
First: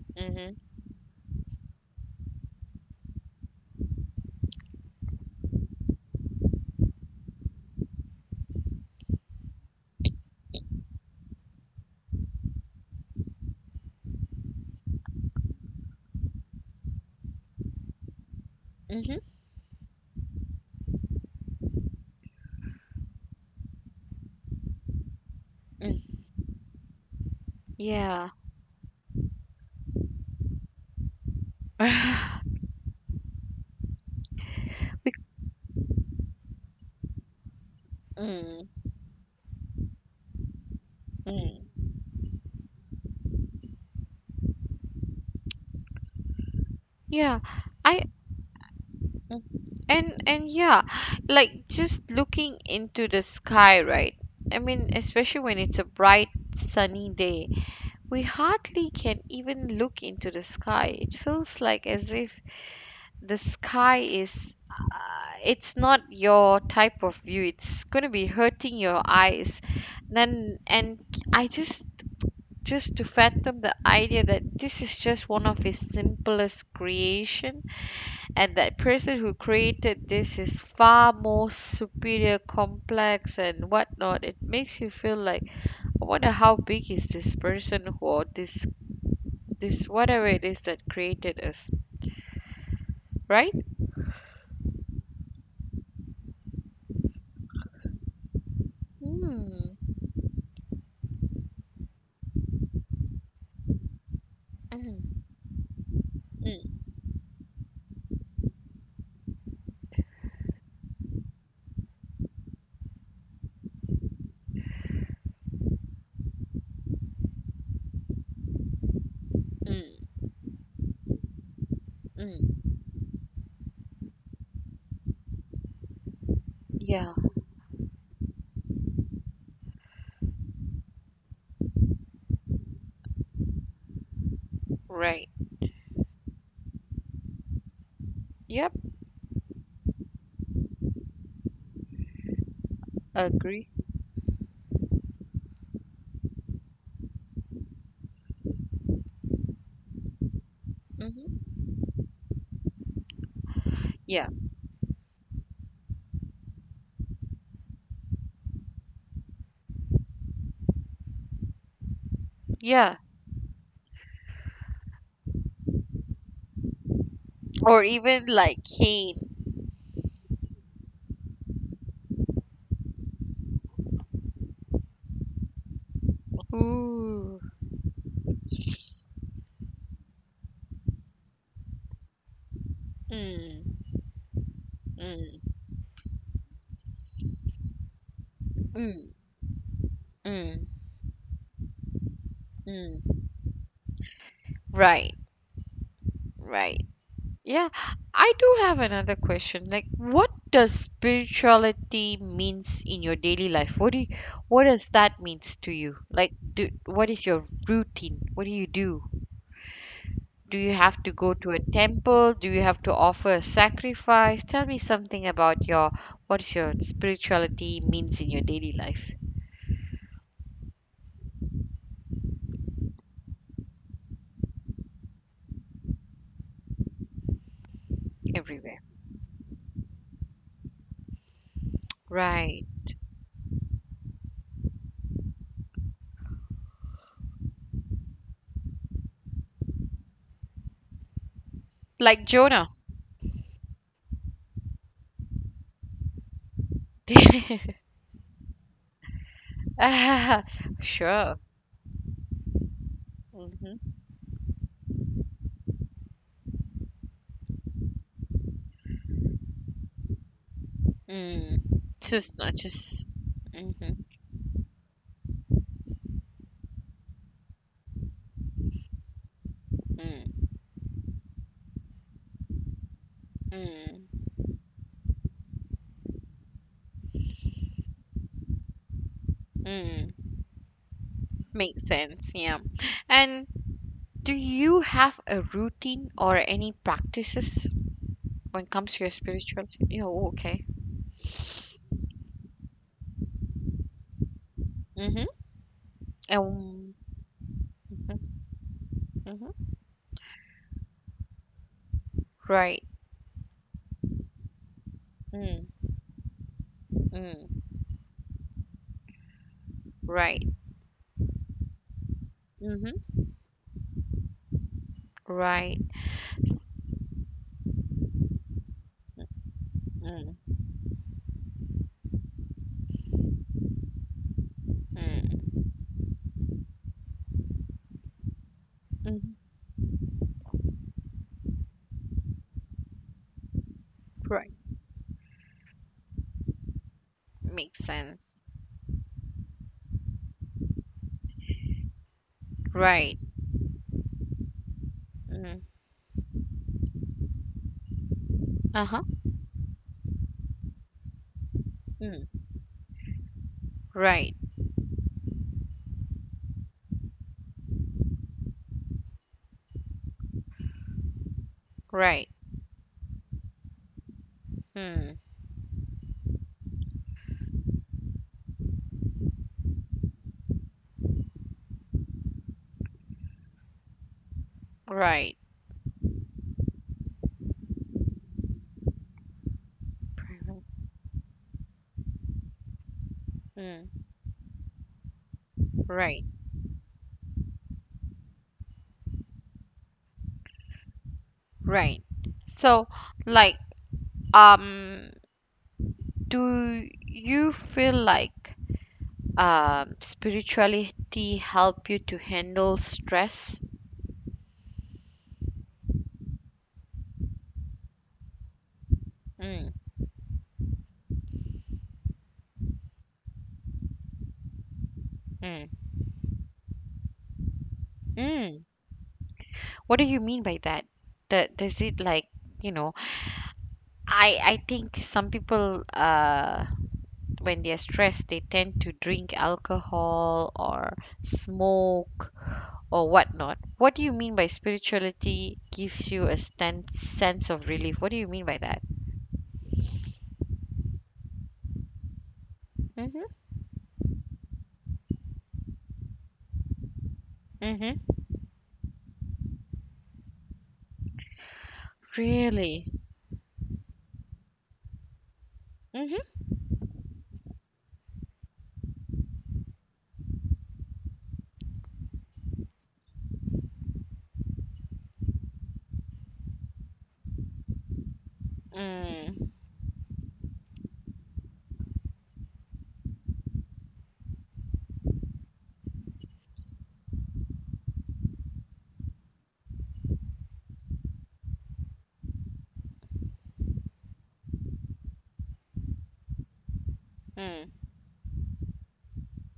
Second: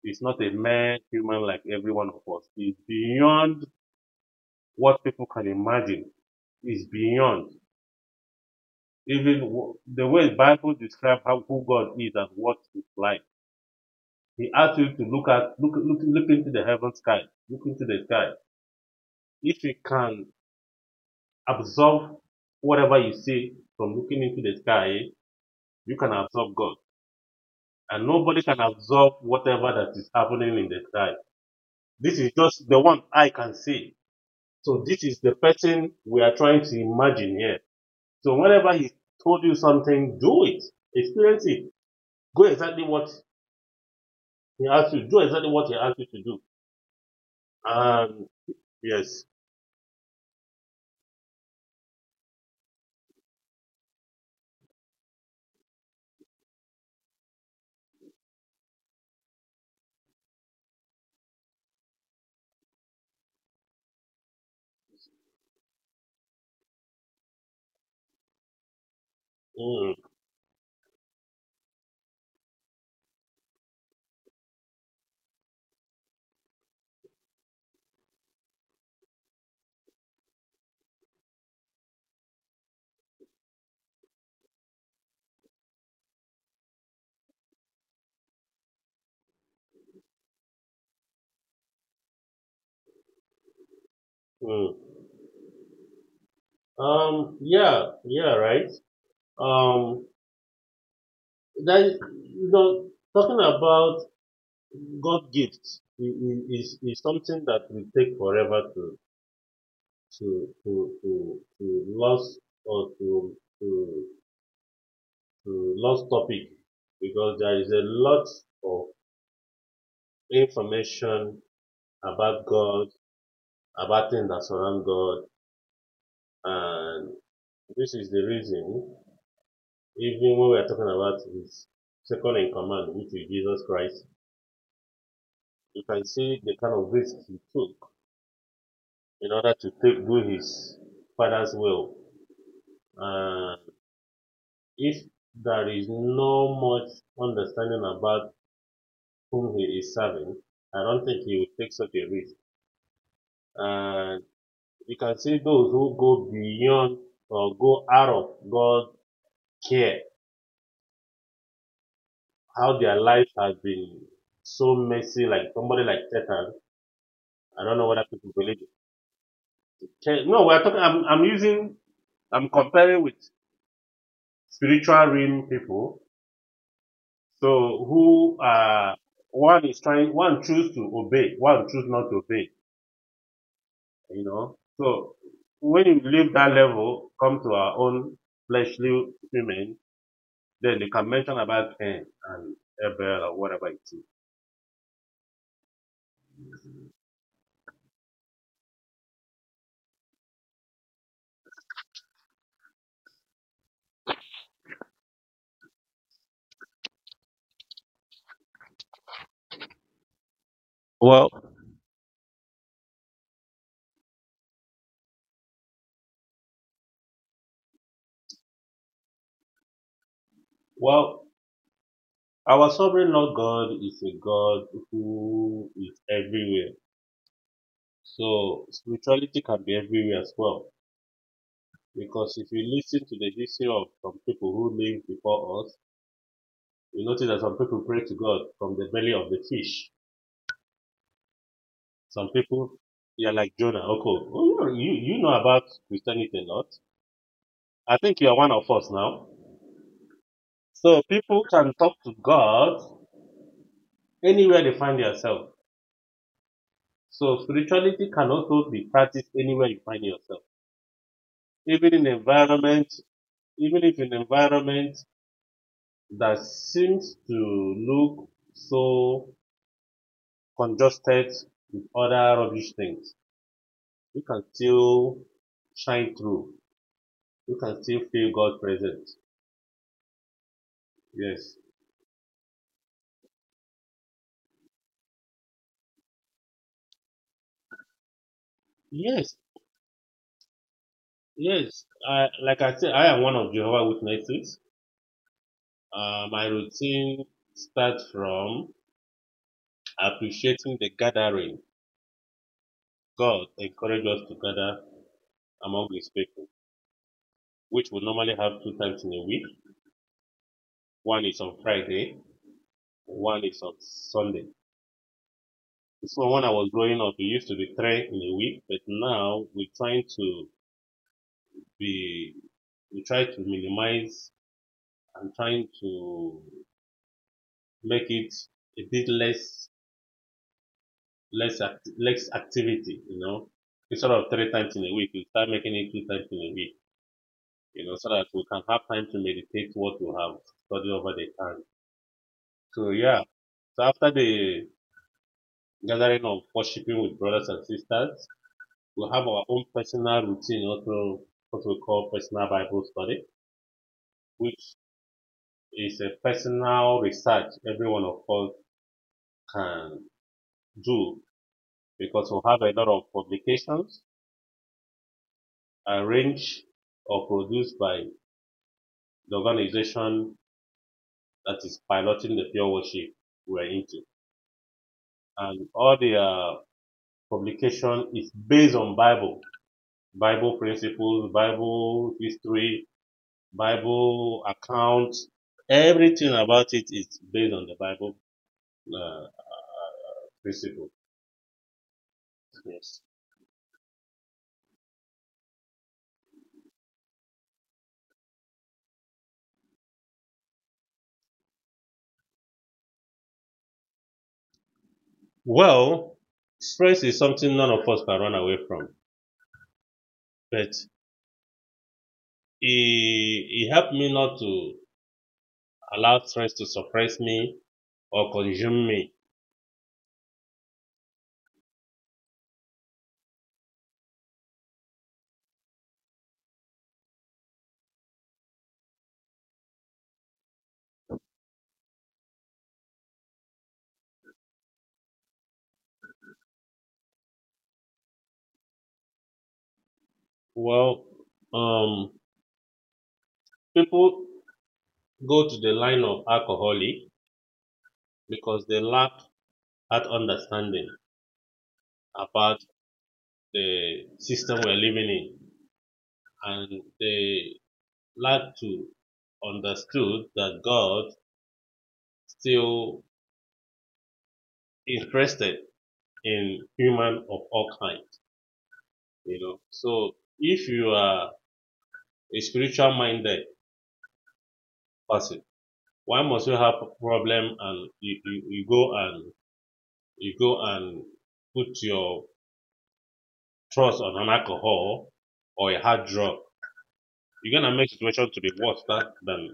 Speaker 2: is not a mere human like every one of us. It's beyond what people can imagine. It's beyond even the way the Bible describes how who God is and what is like. He asks you to look into the heaven sky, look into the sky.
Speaker 1: Mhm. Mhm.
Speaker 2: If you can absorb whatever you see from looking into the sky, you can
Speaker 1: Mm.
Speaker 2: absorb God. And
Speaker 1: Yeah.
Speaker 2: nobody can absorb whatever that is happening in the sky. This is
Speaker 1: Bec-.
Speaker 2: just the one I can see. So this is the person we are trying to imagine here. So
Speaker 1: Mm.
Speaker 2: whenever he told you something, do it. Experience it.
Speaker 1: Mm.
Speaker 2: Go exactly what he asked you. Do exactly what he asked you to do.
Speaker 1: Yeah. I
Speaker 2: And yes.
Speaker 1: mm. And yeah, Like just looking into the sky, right? I mean, especially when it's a bright sunny day, we hardly can even look into the sky. It feels like as if the sky is it's not your type of view, it's going to be hurting your eyes.
Speaker 2: Mm,
Speaker 1: Then and I just to fathom the idea that this is just one of his simplest creation, and that person who created this is far more superior complex and whatnot. It makes you feel like I wonder how big is this person who or this whatever it is that created us, right?
Speaker 2: mm. Yeah, yeah, right.
Speaker 1: Mm,
Speaker 2: Um, that, you know, talking about
Speaker 1: mm,
Speaker 2: God gifts i- i- is
Speaker 1: mm,
Speaker 2: is something that will take forever to to lost or to lost topic, because there is a lot of
Speaker 1: mm.
Speaker 2: information about
Speaker 1: Mm.
Speaker 2: God, about things that surround God,
Speaker 1: Yeah.
Speaker 2: and this is the reason even when we are talking about His second in command, which is Jesus Christ.
Speaker 1: Right.
Speaker 2: You can see the kind of risk he took
Speaker 1: Yep.
Speaker 2: in order to do his father's will. Uh,
Speaker 1: Agree.
Speaker 2: if there is no much understanding about whom he is serving, I don't think he
Speaker 1: Mm-hmm.
Speaker 2: would take such a risk. And
Speaker 1: Yeah.
Speaker 2: you can see those who go beyond or go out of God's care, how
Speaker 1: Yeah.
Speaker 2: their life has been so messy, like somebody like Satan. I don't
Speaker 1: Or
Speaker 2: know whether
Speaker 1: even
Speaker 2: people
Speaker 1: like
Speaker 2: believe
Speaker 1: cane.
Speaker 2: it. Okay, no, we're talking, I'm comparing with spiritual realm people.
Speaker 1: Ooh.
Speaker 2: So who one is trying, one choose to obey, one choose not to obey,
Speaker 1: Mm.
Speaker 2: you know. So
Speaker 1: Mm.
Speaker 2: when you leave that level, come to our own fleshly
Speaker 1: Mm.
Speaker 2: women,
Speaker 1: Mm.
Speaker 2: then they can mention about Cain and
Speaker 1: Mm.
Speaker 2: Abel or whatever it is.
Speaker 1: Right. Right. Yeah. I do have another question. Like, what does spirituality means in your daily life? What does that means to you? Like, do, what is your routine? What do you do? Do you have to
Speaker 2: Well,
Speaker 1: go to a temple? Do you have to offer a sacrifice? Tell me something about your what is your spirituality means in your daily life.
Speaker 2: Well, our sovereign Lord God is a God who is everywhere. So
Speaker 1: Everywhere.
Speaker 2: spirituality can be everywhere as well. Because if
Speaker 1: Right.
Speaker 2: you listen to the history of some people who lived before us, you notice that some people pray to God from the belly of the fish.
Speaker 1: Like
Speaker 2: Some
Speaker 1: Jonah.
Speaker 2: people, they are like Jonah. Okay, well, you know about Christianity a lot. I think you are one of us now.
Speaker 1: Ah,
Speaker 2: So
Speaker 1: sure.
Speaker 2: people can talk to God
Speaker 1: Mm-hmm.
Speaker 2: anywhere they find themselves. So spirituality can also be practiced anywhere you find yourself,
Speaker 1: Mm.
Speaker 2: even in
Speaker 1: Just not
Speaker 2: environment,
Speaker 1: just.
Speaker 2: even
Speaker 1: Mm-hmm.
Speaker 2: if in environment that seems to look so
Speaker 1: Mm.
Speaker 2: congested with other rubbish things,
Speaker 1: Mm.
Speaker 2: you can still shine through. You can still feel God present.
Speaker 1: Mm.
Speaker 2: Yes.
Speaker 1: Makes sense. Yeah. And do you have a routine or any practices when it comes to your
Speaker 2: Yes,
Speaker 1: spirituality? Oh, okay.
Speaker 2: yes. I, like I said, I am one of Jehovah Witnesses.
Speaker 1: Mm-hmm.
Speaker 2: My
Speaker 1: Um,
Speaker 2: routine starts from
Speaker 1: mm-hmm.
Speaker 2: appreciating the gathering.
Speaker 1: Right.
Speaker 2: God encouraged us to gather
Speaker 1: Mm.
Speaker 2: among His people,
Speaker 1: Mm.
Speaker 2: which we normally have two times in a week.
Speaker 1: Right.
Speaker 2: One is on Friday,
Speaker 1: Mm-hmm.
Speaker 2: one is on Sunday.
Speaker 1: Right.
Speaker 2: So when I was growing up, it used to be three in a week, but now we're trying
Speaker 1: Mm.
Speaker 2: to be, we try to minimize and
Speaker 1: Mm.
Speaker 2: trying to make it a bit
Speaker 1: Mm-hmm.
Speaker 2: less, less activity, instead of
Speaker 1: Right.
Speaker 2: three times in a week, we start making it two times in a week,
Speaker 1: Makes
Speaker 2: so that
Speaker 1: sense.
Speaker 2: we can have time to meditate what we have studied over the time. So
Speaker 1: Right.
Speaker 2: yeah, so after the
Speaker 1: Mm.
Speaker 2: gathering of worshiping with brothers and sisters,
Speaker 1: Uh-huh.
Speaker 2: we have our own personal routine, also what we call
Speaker 1: Mm.
Speaker 2: personal Bible study,
Speaker 1: Right.
Speaker 2: which is a personal research every one of us can do,
Speaker 1: Right.
Speaker 2: because we have a lot of publications
Speaker 1: Mm.
Speaker 2: arranged or produced by the organization that is piloting the pure worship we're into.
Speaker 1: Right.
Speaker 2: And all their publication is based on Bible,
Speaker 1: Mhm.
Speaker 2: Bible principles, Bible history,
Speaker 1: Mm.
Speaker 2: Bible accounts.
Speaker 1: Right.
Speaker 2: Everything about it is based on the Bible uh, principle.
Speaker 1: Right. So,
Speaker 2: Yes.
Speaker 1: like, um, do you feel like spirituality help you to handle stress?
Speaker 2: Well, stress is something none of us can run away from,
Speaker 1: Mm.
Speaker 2: but it helped me not to
Speaker 1: Mm.
Speaker 2: allow stress to suppress me or
Speaker 1: Mm.
Speaker 2: consume me.
Speaker 1: What do you mean by that? That does it like you know I think some people when they're stressed they tend to drink alcohol or smoke or whatnot. What do you mean by spirituality gives you a sense of relief? What do you mean by that?
Speaker 2: Well, um,
Speaker 1: Mm-hmm.
Speaker 2: people go to the line of alcoholic
Speaker 1: Mm-hmm.
Speaker 2: because they lack that understanding about
Speaker 1: Really?
Speaker 2: the system we're living in,
Speaker 1: Mm-hmm.
Speaker 2: and they lack to understood that God still interested in human of all kinds. You
Speaker 1: Mm.
Speaker 2: know, so if you are a spiritual minded person, why must you have a problem and you go and put your trust on an alcohol or a hard drug? You're
Speaker 1: Mm.
Speaker 2: gonna make situation to be worse than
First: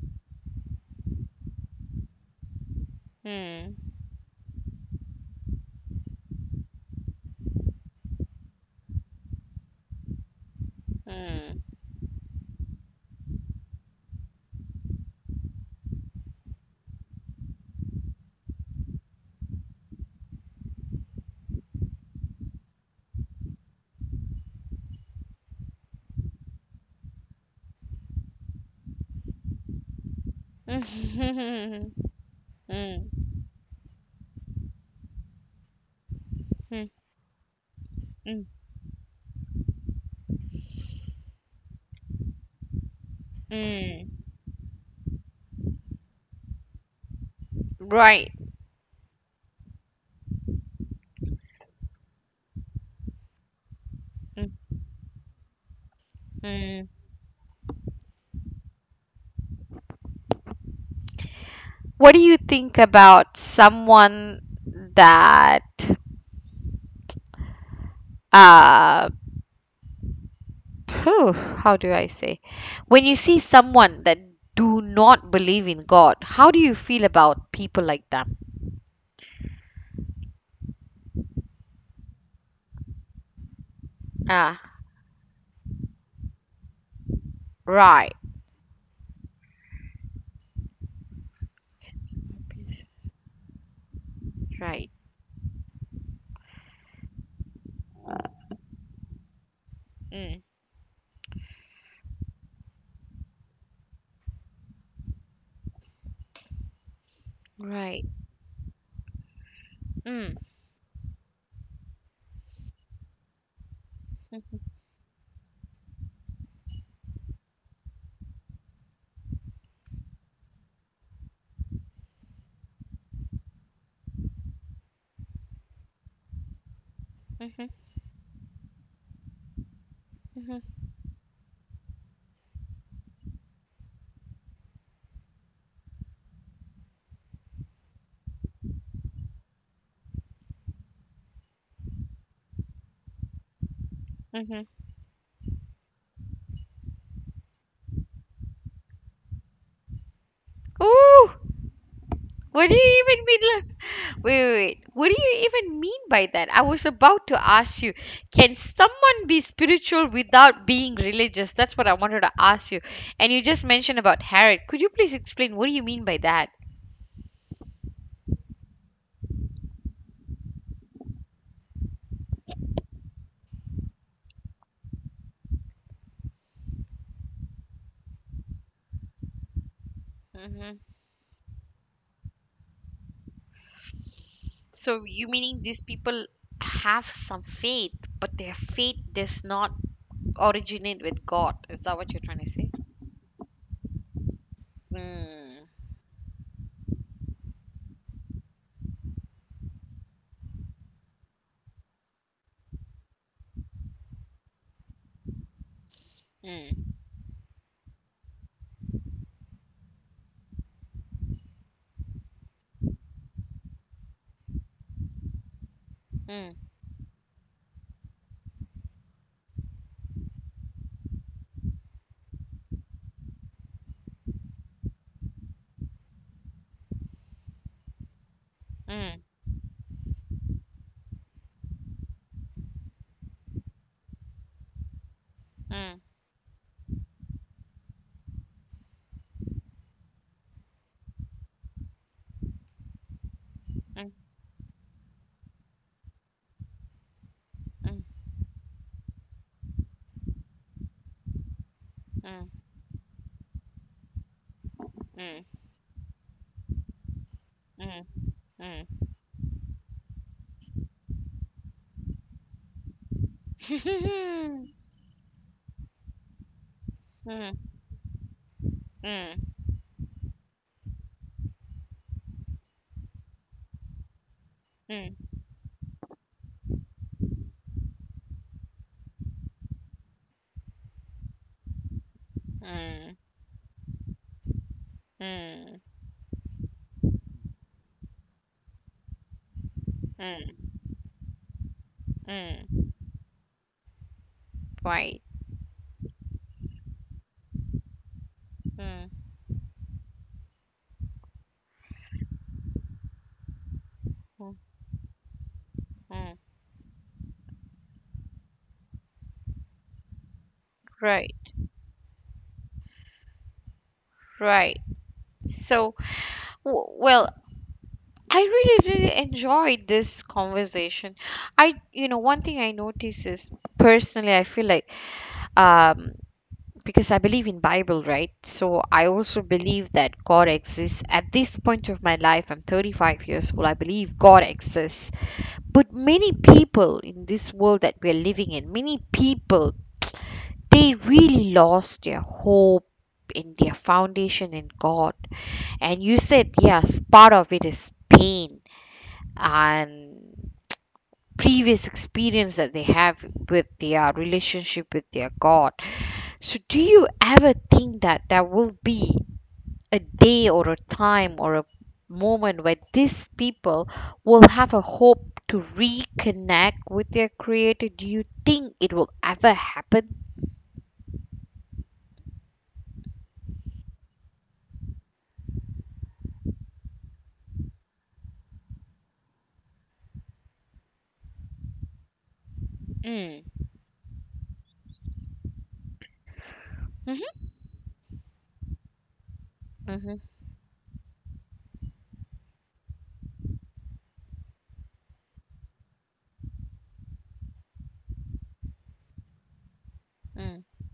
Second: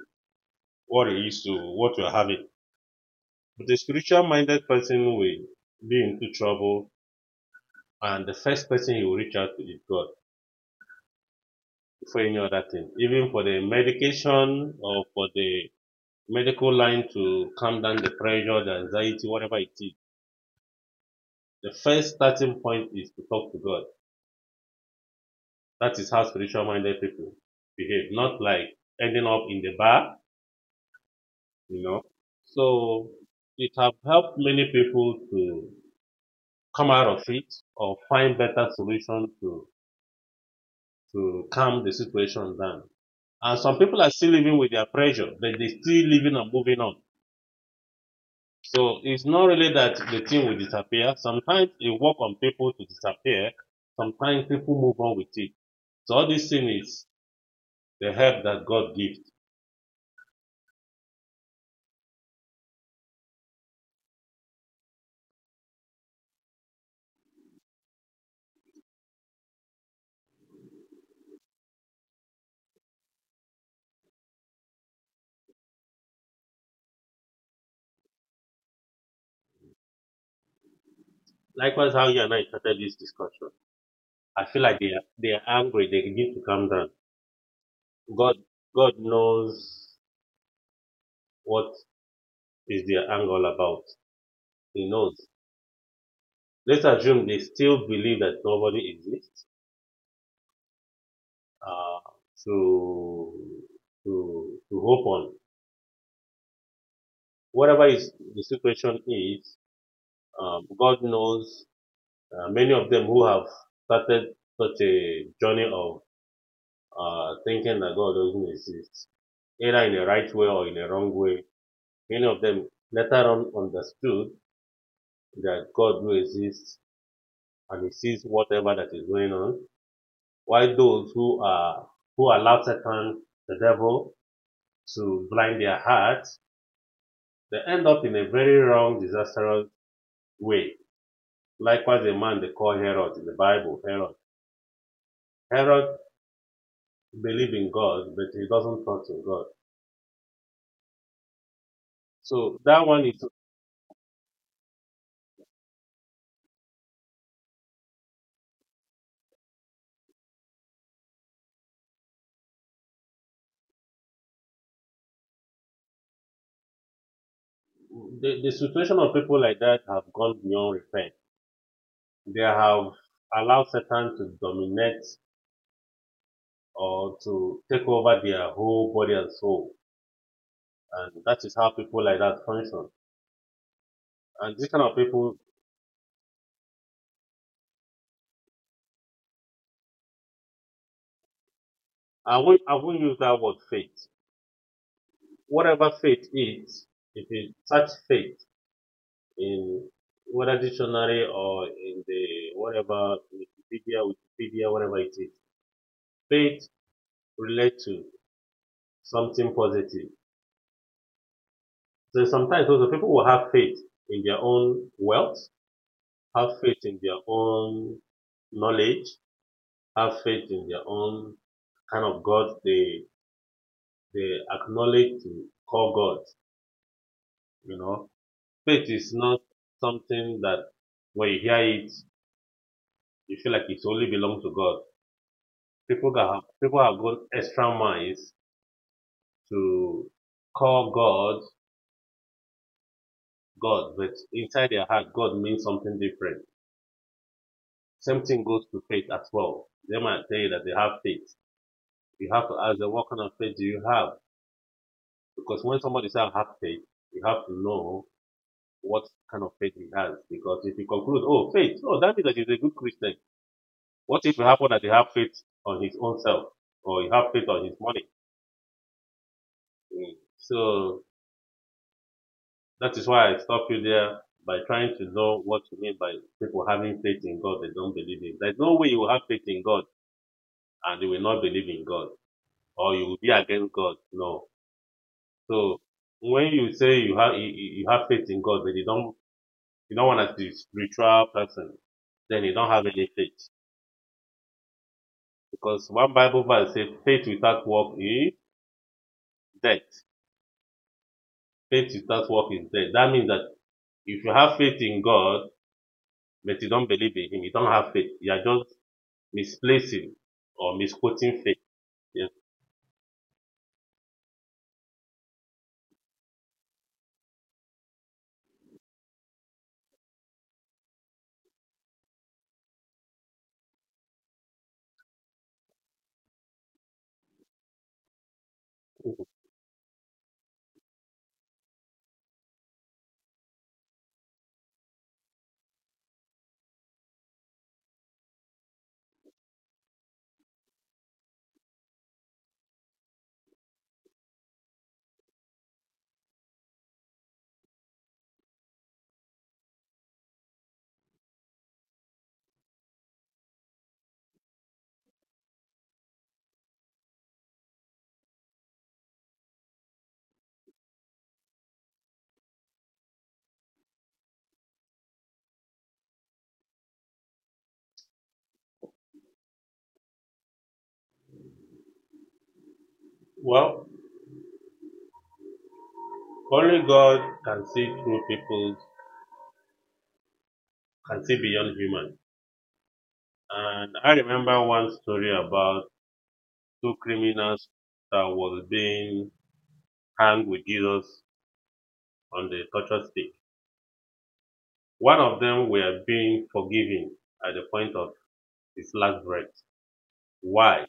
Speaker 2: what it is, to what you're having. But the
Speaker 1: Mm.
Speaker 2: spiritual minded person will be into trouble, and the first person you will reach out to is God
Speaker 1: Mm.
Speaker 2: before any other thing. Even for the medication or for the medical line to calm down the pressure, the anxiety, whatever it is. The first starting point is to talk to God. That is how spiritual minded people behave, not like ending up in the bar, you
Speaker 1: Mm.
Speaker 2: know.
Speaker 1: Mm.
Speaker 2: So it have helped many people to
Speaker 1: Mm.
Speaker 2: come out of it or find
Speaker 1: Mm.
Speaker 2: better solution to calm the situation down. And some people
Speaker 1: Mm.
Speaker 2: are still living with their pressure, but they still living and moving on.
Speaker 1: Right.
Speaker 2: So it's not really that the thing will disappear. Sometimes it work on people to disappear.
Speaker 1: Mm.
Speaker 2: Sometimes people move on with it. So all this thing
Speaker 1: Mm.
Speaker 2: is the help that God gives.
Speaker 1: What do you think about someone that uh whew, how do I say? When you see someone that do not believe in God, how do you feel about people like them?
Speaker 2: Likewise, how you and I started this discussion. I
Speaker 1: Ah,
Speaker 2: feel like they are angry. They need to calm down.
Speaker 1: right.
Speaker 2: God, God knows what is their anger all about.
Speaker 1: Right.
Speaker 2: He knows. Let's assume they still believe that nobody exists
Speaker 1: Mm,
Speaker 2: uh, to, to hope on. Whatever
Speaker 1: right.
Speaker 2: is the situation is,
Speaker 1: Mm.
Speaker 2: God knows many of them who have started
Speaker 1: Hmm.
Speaker 2: such a journey of thinking that God doesn't exist, either in a right way or in a wrong way, many of them later on understood that God do exist
Speaker 1: Hmm.
Speaker 2: and He sees whatever that is going on, while
Speaker 1: Mm-hmm.
Speaker 2: those who allow Satan, the devil, to blind their hearts, they end up in a very wrong, disastrous way. Likewise, a man they call Herod in the Bible, Herod.
Speaker 1: Hmm.
Speaker 2: Herod believed in God, but he doesn't trust in God.
Speaker 1: Ooh,
Speaker 2: So
Speaker 1: what do
Speaker 2: that
Speaker 1: you
Speaker 2: one
Speaker 1: even
Speaker 2: is
Speaker 1: mean? Wait. What do you even mean by that? I was about to ask you, can someone be spiritual without being religious? That's what I wanted to ask you. And you just mentioned about Herod. Could you please explain what do you mean by that?
Speaker 2: the situation of people like that have gone beyond repent. They have allowed Satan to dominate or to take over their whole body and soul.
Speaker 1: Hmm.
Speaker 2: And that is how people like that function. And this kind
Speaker 1: So
Speaker 2: of
Speaker 1: you
Speaker 2: people,
Speaker 1: meaning these people have some faith, but their faith does not originate with God. Is that what you're trying to
Speaker 2: I
Speaker 1: say?
Speaker 2: won't, I won't use that word faith.
Speaker 1: Mm.
Speaker 2: Whatever faith is, if you search faith in whether dictionary or in the whatever Wikipedia, whatever it is, faith
Speaker 1: Mm.
Speaker 2: relates to something positive. So sometimes also people will have faith in their own wealth,
Speaker 1: Mm.
Speaker 2: have faith in their own knowledge, have faith in their own kind of God they acknowledge to call God. You know, faith
Speaker 1: mm,
Speaker 2: is not something that when you hear it, you feel like it only belongs to God.
Speaker 1: mm,
Speaker 2: People have got extra minds to call God God,
Speaker 1: mm,
Speaker 2: but inside their heart, God means something different.
Speaker 1: mm,
Speaker 2: Same thing goes to faith as well. They might tell you that they have faith. You have to ask them, what kind of faith do you have?
Speaker 1: mm,
Speaker 2: Because when somebody says, I have faith, you have to
Speaker 1: mm,
Speaker 2: know
Speaker 1: mm,
Speaker 2: what kind of faith he has. Because if you conclude, oh, faith, oh, that means that he's a good Christian. What if it
Speaker 1: mm.
Speaker 2: happen that you have faith on his own self or you have faith
Speaker 1: Mm,
Speaker 2: on his money?
Speaker 1: mm,
Speaker 2: Mm. So that is why I stop you there, by trying to
Speaker 1: mm,
Speaker 2: know what you mean by people having faith in God they don't believe in. There's no way you will have faith in God and you will not believe in God, or you
Speaker 1: Mm,
Speaker 2: will be against God. No.
Speaker 1: mm,
Speaker 2: So when you say you have faith in God but you don't want to be
Speaker 1: mm,
Speaker 2: a spiritual person, then you don't
Speaker 1: mm.
Speaker 2: have any faith.
Speaker 1: Right.
Speaker 2: Because one Bible verse says faith without work is
Speaker 1: Mm,
Speaker 2: dead, faith without work is dead. That means that if you
Speaker 1: mm.
Speaker 2: have faith in God,
Speaker 1: Mm.
Speaker 2: but you don't believe in Him, you don't have faith. You are just misplacing or
Speaker 1: Right,
Speaker 2: misquoting faith. Yes.
Speaker 1: right. So, w well, I really, really enjoyed this conversation. One thing I notice is personally, I feel like, um, because I believe in Bible, right? So I also believe that God exists. At this point of my life, I'm 35 years old. I believe God exists. But many people in this world that we're living in, many people they really lost their hope in their foundation in God. And you said, yes, part of it is pain and previous experience that they have with their relationship with their God. So, do you ever think that there will be a day or a time or a moment where these people will have a hope to reconnect with their Creator? Do you think it will ever happen?
Speaker 2: Well, only God can see through people, can see beyond human.
Speaker 1: Mm.
Speaker 2: And I remember one story about two
Speaker 1: Mm-hmm.
Speaker 2: criminals that was being
Speaker 1: Mm-hmm.
Speaker 2: hanged with Jesus on the torture stick. One of them were being forgiven at the point of his last breath. Why?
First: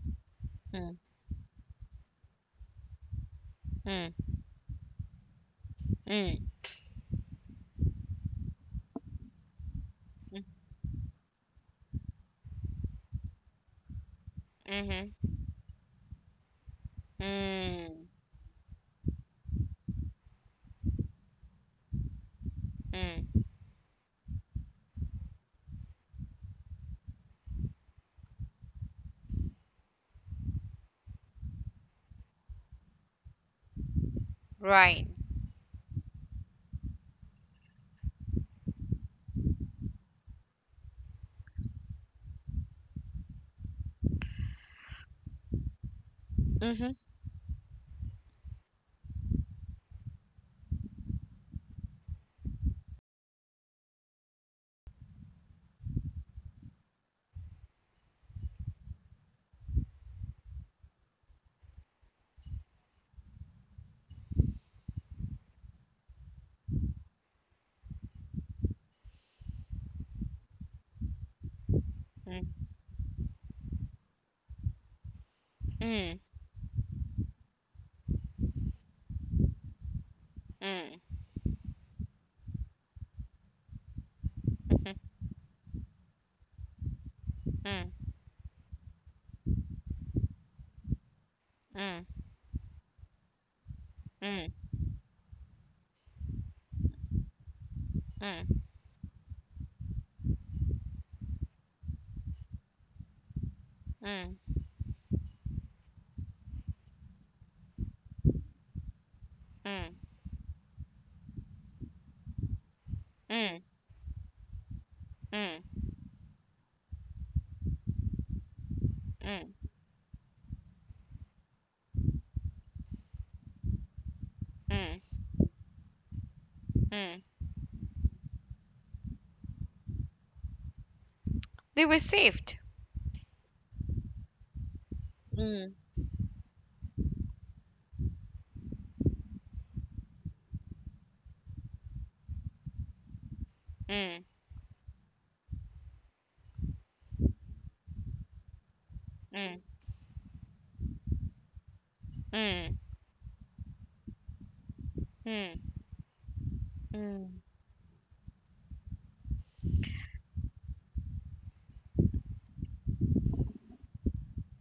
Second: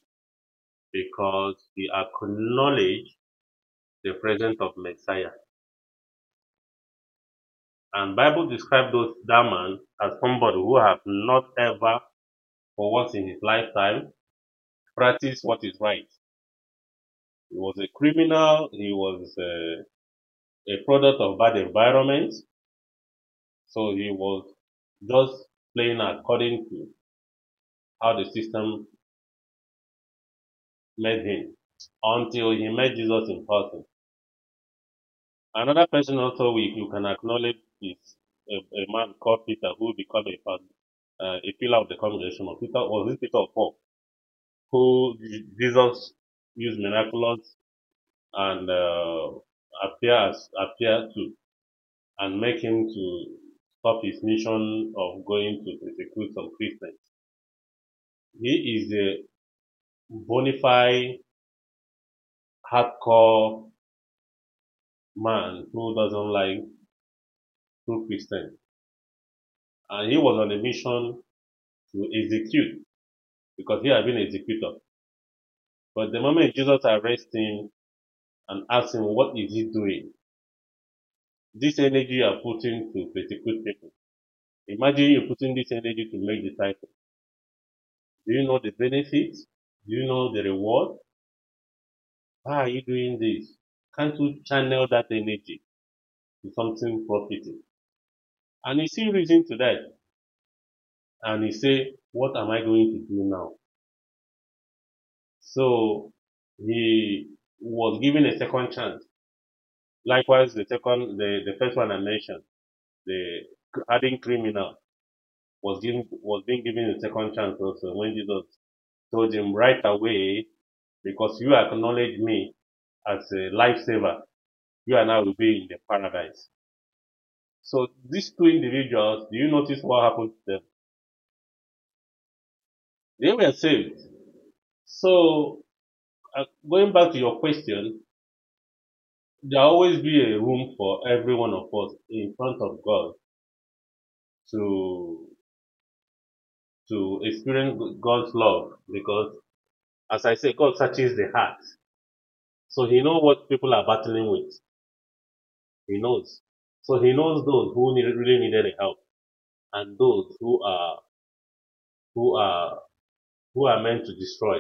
Speaker 1: Mm.
Speaker 2: Because he acknowledged
Speaker 1: Mm.
Speaker 2: the presence of Messiah.
Speaker 1: mm,
Speaker 2: And Bible describes those that man as
Speaker 1: mm,
Speaker 2: somebody who have not ever for once in his lifetime
Speaker 1: mhm.
Speaker 2: practiced what is right. He was a
Speaker 1: mm,
Speaker 2: criminal. He was a product of bad environment.
Speaker 1: mm,
Speaker 2: So he was just playing according to how the system made him until he met Jesus in person.
Speaker 1: right.
Speaker 2: Another person also we you can acknowledge is a man called Peter who became a pillar of the congregation of Peter. Was it Peter of Paul? Who Jesus used
Speaker 1: Mhm.
Speaker 2: miraculous and appear to and make him to stop his mission of going to persecute some Christians. He is a bona fide hardcore man who doesn't like true Christians, and he was on a mission to
Speaker 1: mm,
Speaker 2: execute because he had been executor. But
Speaker 1: mm,
Speaker 2: the moment Jesus arrested him and asked him, "What is he doing?
Speaker 1: mm,
Speaker 2: This energy you are putting to persecute people,
Speaker 1: mhm,
Speaker 2: imagine you're putting this energy to make disciples.
Speaker 1: mm,
Speaker 2: Do you know the benefits? Do you know the reward?
Speaker 1: mm,
Speaker 2: Why are you doing this? Can't you
Speaker 1: mm,
Speaker 2: channel that energy to something profitable?"
Speaker 1: mm, mm,
Speaker 2: And he see reason to that. And he say, what am I going to do now?
Speaker 1: mm,
Speaker 2: So he was given a second chance. Likewise, the first one I mentioned, the
Speaker 1: mm,
Speaker 2: adding criminal was
Speaker 1: mm,
Speaker 2: given, was being given a second chance also when Jesus told
Speaker 1: mm,
Speaker 2: him right away, because you acknowledge me as a lifesaver, you and
Speaker 1: mm,
Speaker 2: I will be in the paradise.
Speaker 1: mm.
Speaker 2: So these two individuals, do you notice what happened to them?
Speaker 1: They were saved.
Speaker 2: They were saved. So
Speaker 1: Mm,
Speaker 2: uh, going back to your question, there will always be a room for every one of us in front of God
Speaker 1: mm,
Speaker 2: to to experience God's love because,
Speaker 1: mm,
Speaker 2: as I say, God searches the heart.
Speaker 1: mm,
Speaker 2: So He knows what people are battling with.
Speaker 1: mm,
Speaker 2: He knows. So He
Speaker 1: mm,
Speaker 2: knows those who need, really needed help and those who are who are who are meant to destroy.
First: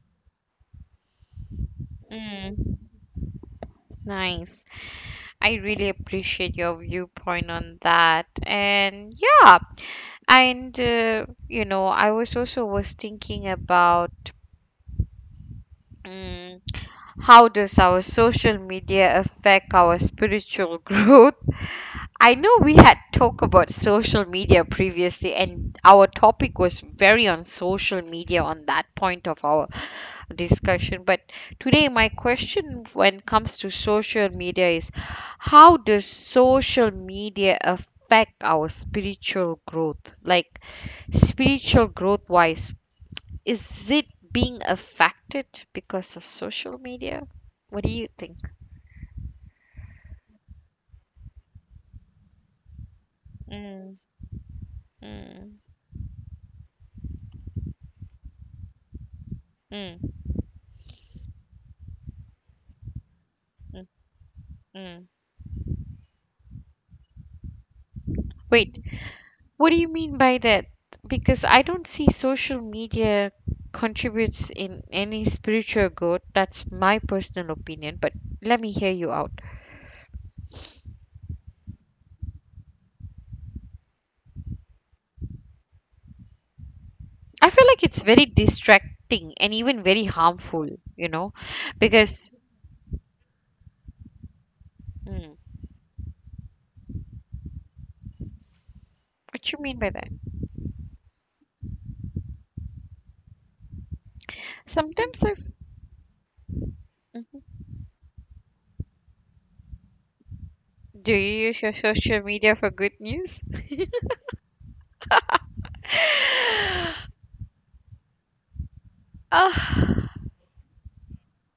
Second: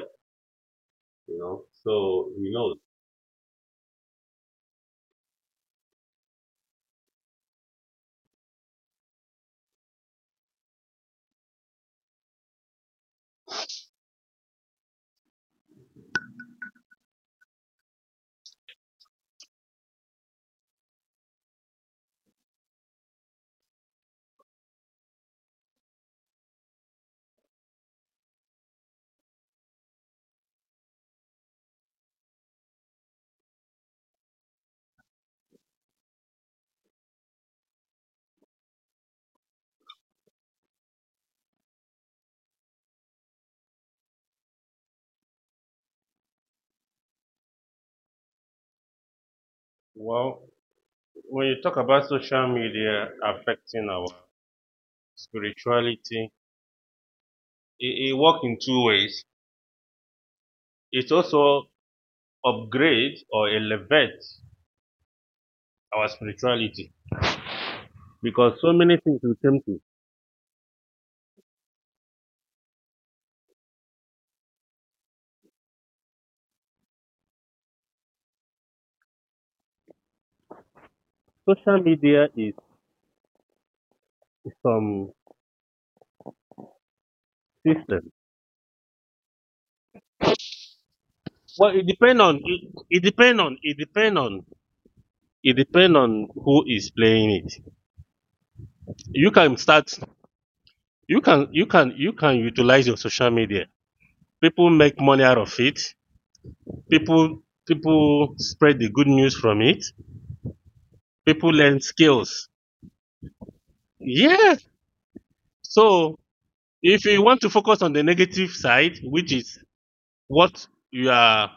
Speaker 2: You know. So he knows.
Speaker 1: mm. Nice. I really appreciate your viewpoint on that. And yeah, and you know, I was also was thinking about. Mm. How does our social media affect our spiritual growth? I know we had talked about social media previously, and our topic was very on social media on that point of our discussion. But today, my question when it comes to social media is how does social media affect our spiritual growth? Like, spiritual growth wise, is it being affected because of social media? What do you think?
Speaker 2: Well, when you talk about social media affecting
Speaker 1: Mm,
Speaker 2: our
Speaker 1: mm,
Speaker 2: spirituality, it works in two ways.
Speaker 1: mm,
Speaker 2: It also upgrades or
Speaker 1: mm,
Speaker 2: elevates
Speaker 1: mm.
Speaker 2: our spirituality because so
Speaker 1: Wait,
Speaker 2: many things we came
Speaker 1: what do
Speaker 2: to.
Speaker 1: you mean by that? Because I don't see social media contributes in any spiritual growth. That's my personal opinion, but let me hear you out.
Speaker 2: Social media is some
Speaker 1: I feel like it's
Speaker 2: system.
Speaker 1: very distracting and even very harmful, you know,
Speaker 2: Well, it depends
Speaker 1: because
Speaker 2: on it, it depends on it Depends on
Speaker 1: mm,
Speaker 2: it depends on who is playing it. You
Speaker 1: what
Speaker 2: can
Speaker 1: you mean by
Speaker 2: start.
Speaker 1: that?
Speaker 2: You can utilize your social media. People make
Speaker 1: Sometimes
Speaker 2: money
Speaker 1: I
Speaker 2: out
Speaker 1: f-
Speaker 2: of it.
Speaker 1: Mhm.
Speaker 2: People spread the good news from it.
Speaker 1: Do you
Speaker 2: People
Speaker 1: use your
Speaker 2: learn
Speaker 1: social
Speaker 2: skills.
Speaker 1: media for good news?
Speaker 2: Yeah. So if you want to focus on the negative side, which is
Speaker 1: Ah.
Speaker 2: what you are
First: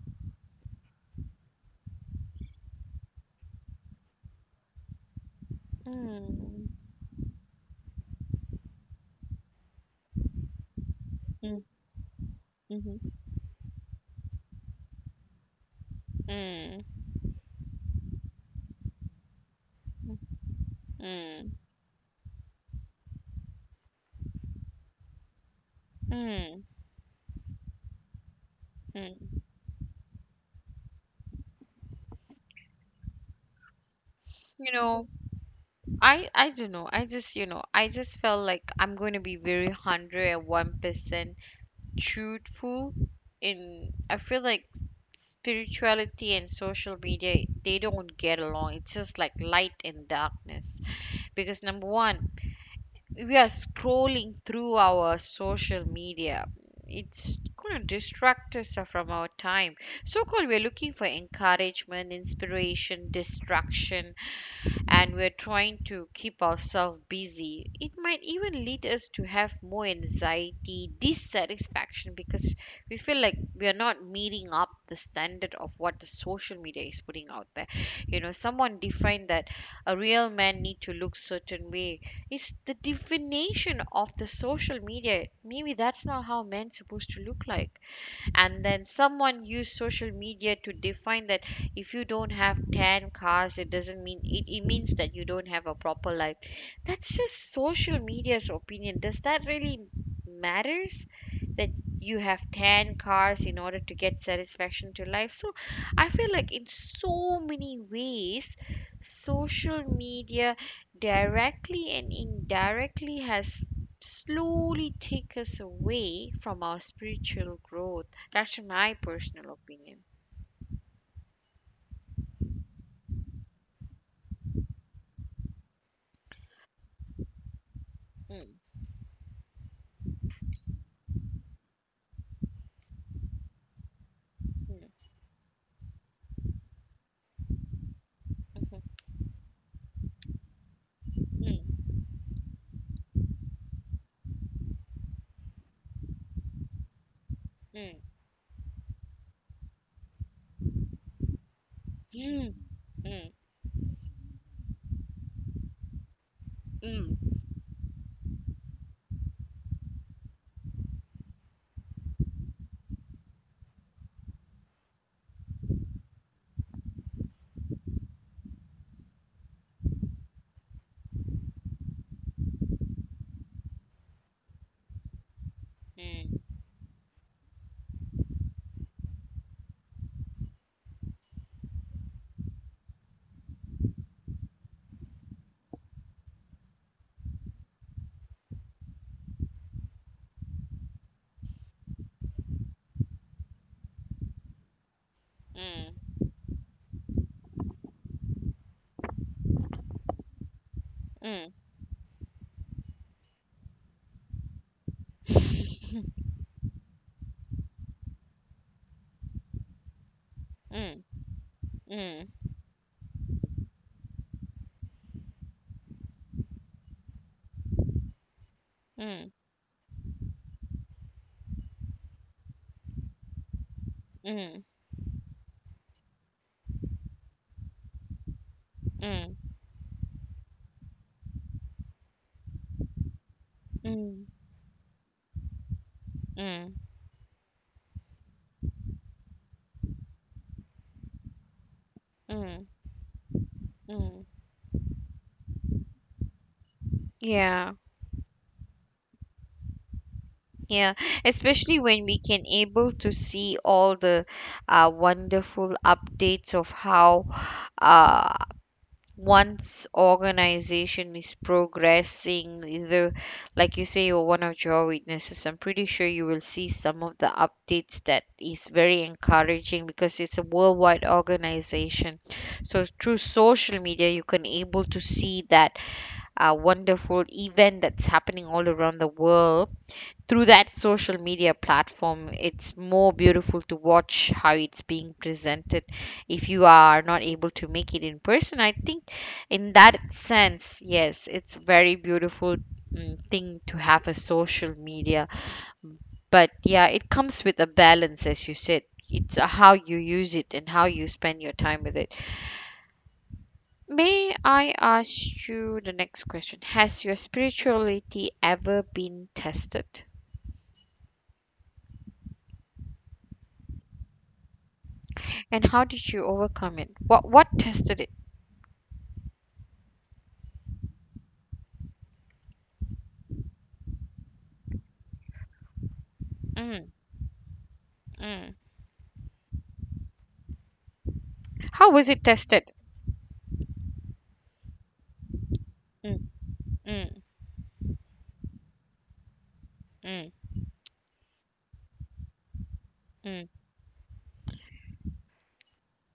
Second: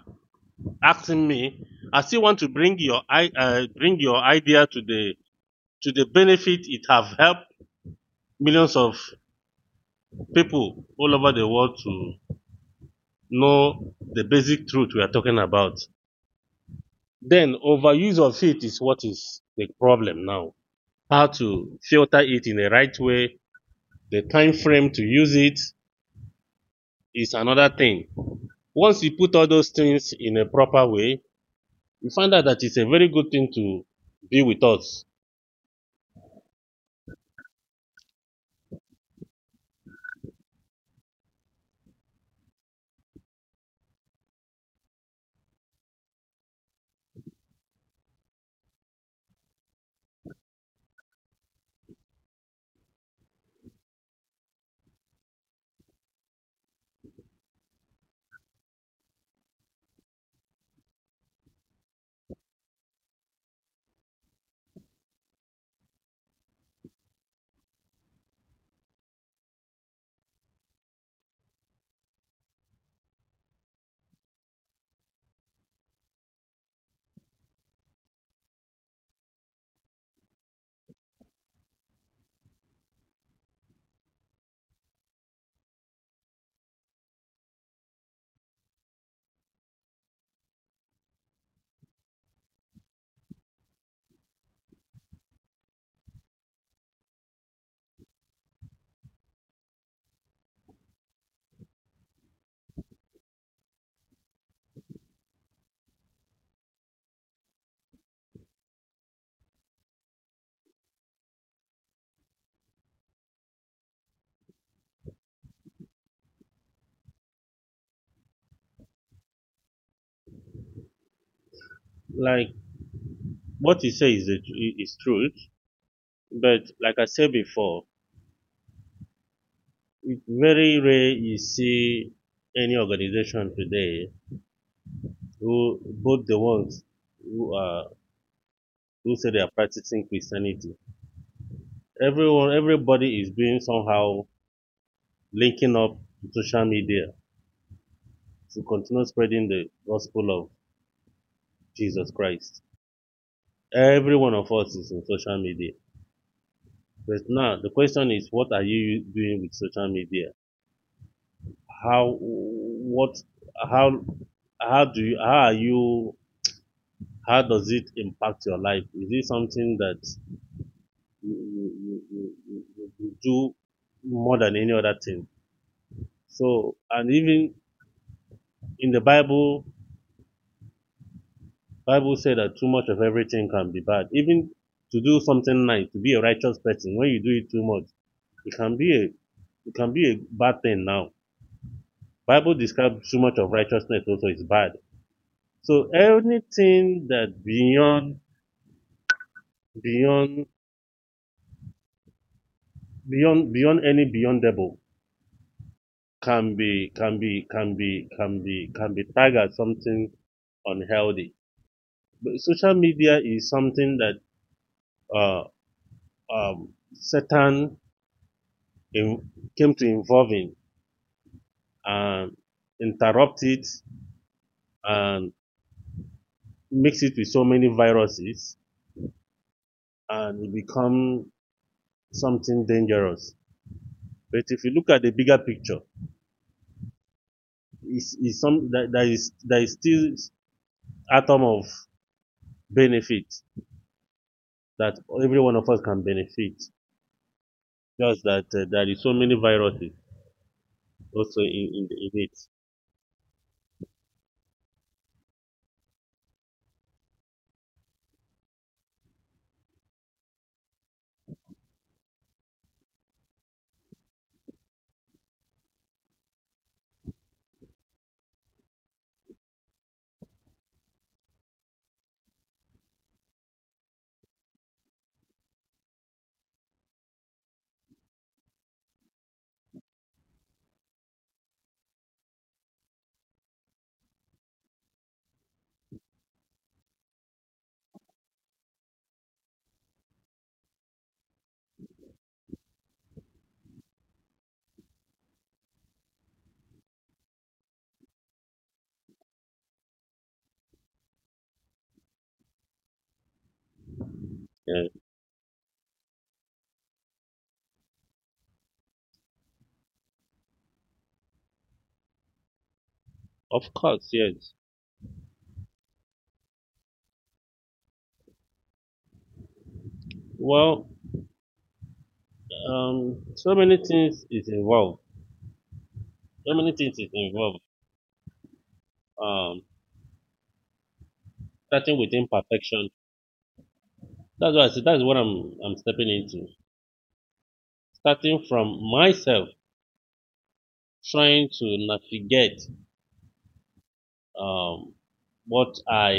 Speaker 2: asking me, I still want to bring your bring your idea to the benefit
Speaker 1: Mm.
Speaker 2: it have helped millions of people all over the
Speaker 1: Mm.
Speaker 2: world to
Speaker 1: Mhm.
Speaker 2: know the basic truth we are talking about.
Speaker 1: Mm.
Speaker 2: Then overuse of it is what is the problem now. How
Speaker 1: Mm.
Speaker 2: to filter it in the right way, the time frame to use it
Speaker 1: Mm.
Speaker 2: is another thing. Once you put
Speaker 1: Mm.
Speaker 2: all those things in a proper way, you find out that it's a very good thing to be with
Speaker 1: You
Speaker 2: us.
Speaker 1: know, I don't know. I just felt like I'm going to be very 101% truthful in I feel like spirituality and social media they don't get along. It's just like light and darkness. Because number one, we are scrolling through our social media it's going to distract us from our time so called we're looking for encouragement inspiration distraction and we're trying to keep ourselves busy, it might even lead us to have more anxiety, dissatisfaction because we feel like we are not meeting up the standard of what the social media is putting out there. You know, someone defined that a real man need to look certain way. It's the definition of the social media. Maybe that's not how men supposed to look like and then someone used social media to define that if you don't have 10 cars it means that you don't have a proper life that's just social media's opinion does that really matters that you have 10 cars in order to get satisfaction to life so I feel like in so many ways social media directly and indirectly has slowly take us away from our spiritual growth that's my personal opinion.
Speaker 2: Like what he says is truth, but like I said before,
Speaker 1: Mm.
Speaker 2: it's very rare you see any organization today
Speaker 1: mm,
Speaker 2: who both the ones who are
Speaker 1: mhm.
Speaker 2: who say they are practicing Christianity. Everyone, everybody is doing somehow linking up to social media to continue spreading the gospel of Jesus Christ.
Speaker 1: Mm.
Speaker 2: Every one of us is in social media. But
Speaker 1: Mm.
Speaker 2: now the question is, what are you doing with social media? How, what, how, how do you, how are you, how does it impact your life? Is it something that you, you, you, you you do more than any other thing? So, and even in the Bible, Bible said that too much of everything can be bad. Even to do something nice, to be a righteous person, when you do it too much, it can be a it can be a bad thing now. Bible describes too much of righteousness also is bad. So
Speaker 1: Mm.
Speaker 2: anything that beyond beyond beyond any beyondable
Speaker 1: Mm. mm. mm, mm, mm.
Speaker 2: can be can be tagged as something
Speaker 1: Mm,
Speaker 2: unhealthy. But social media is something that uh, Satan
Speaker 1: mm,
Speaker 2: in,
Speaker 1: mm,
Speaker 2: came to involve in and interrupt it
Speaker 1: mm, mm,
Speaker 2: and mix it with so many viruses and it become something dangerous. But if you look at the bigger picture,
Speaker 1: mm, mm,
Speaker 2: it's some that, that is there is still atom of
Speaker 1: mm.
Speaker 2: benefit
Speaker 1: Mm.
Speaker 2: that every one of us can benefit.
Speaker 1: Yeah,
Speaker 2: Just that there is so many viruses
Speaker 1: yeah.
Speaker 2: also
Speaker 1: Especially when
Speaker 2: in
Speaker 1: we
Speaker 2: it.
Speaker 1: can able to see all the wonderful updates of how uh, once organization is progressing either like you say you're one of your witnesses I'm pretty sure you will see some of the updates that is very encouraging because it's a worldwide organization so through social media you can able to see that wonderful event that's happening all around the world through that social media platform it's more beautiful to watch how it's being presented if you are not able to make it in person I think in that sense yes it's very beautiful mm, thing to have a social media but yeah it comes with a balance as you said it's how you use it and how you spend your time with it may I
Speaker 2: Yeah.
Speaker 1: ask you the next question has your spirituality ever been tested.
Speaker 2: Of course, yes.
Speaker 1: And how did you overcome it? What tested it?
Speaker 2: Well, so many things is involved. So many
Speaker 1: Mm.
Speaker 2: things is involved.
Speaker 1: mm.
Speaker 2: Um, starting
Speaker 1: How
Speaker 2: with
Speaker 1: was it tested?
Speaker 2: imperfection. That's what I said. That's what I'm stepping
Speaker 1: Mm,
Speaker 2: into.
Speaker 1: mm,
Speaker 2: Starting from myself,
Speaker 1: mm,
Speaker 2: trying to navigate
Speaker 1: mm,
Speaker 2: um, what I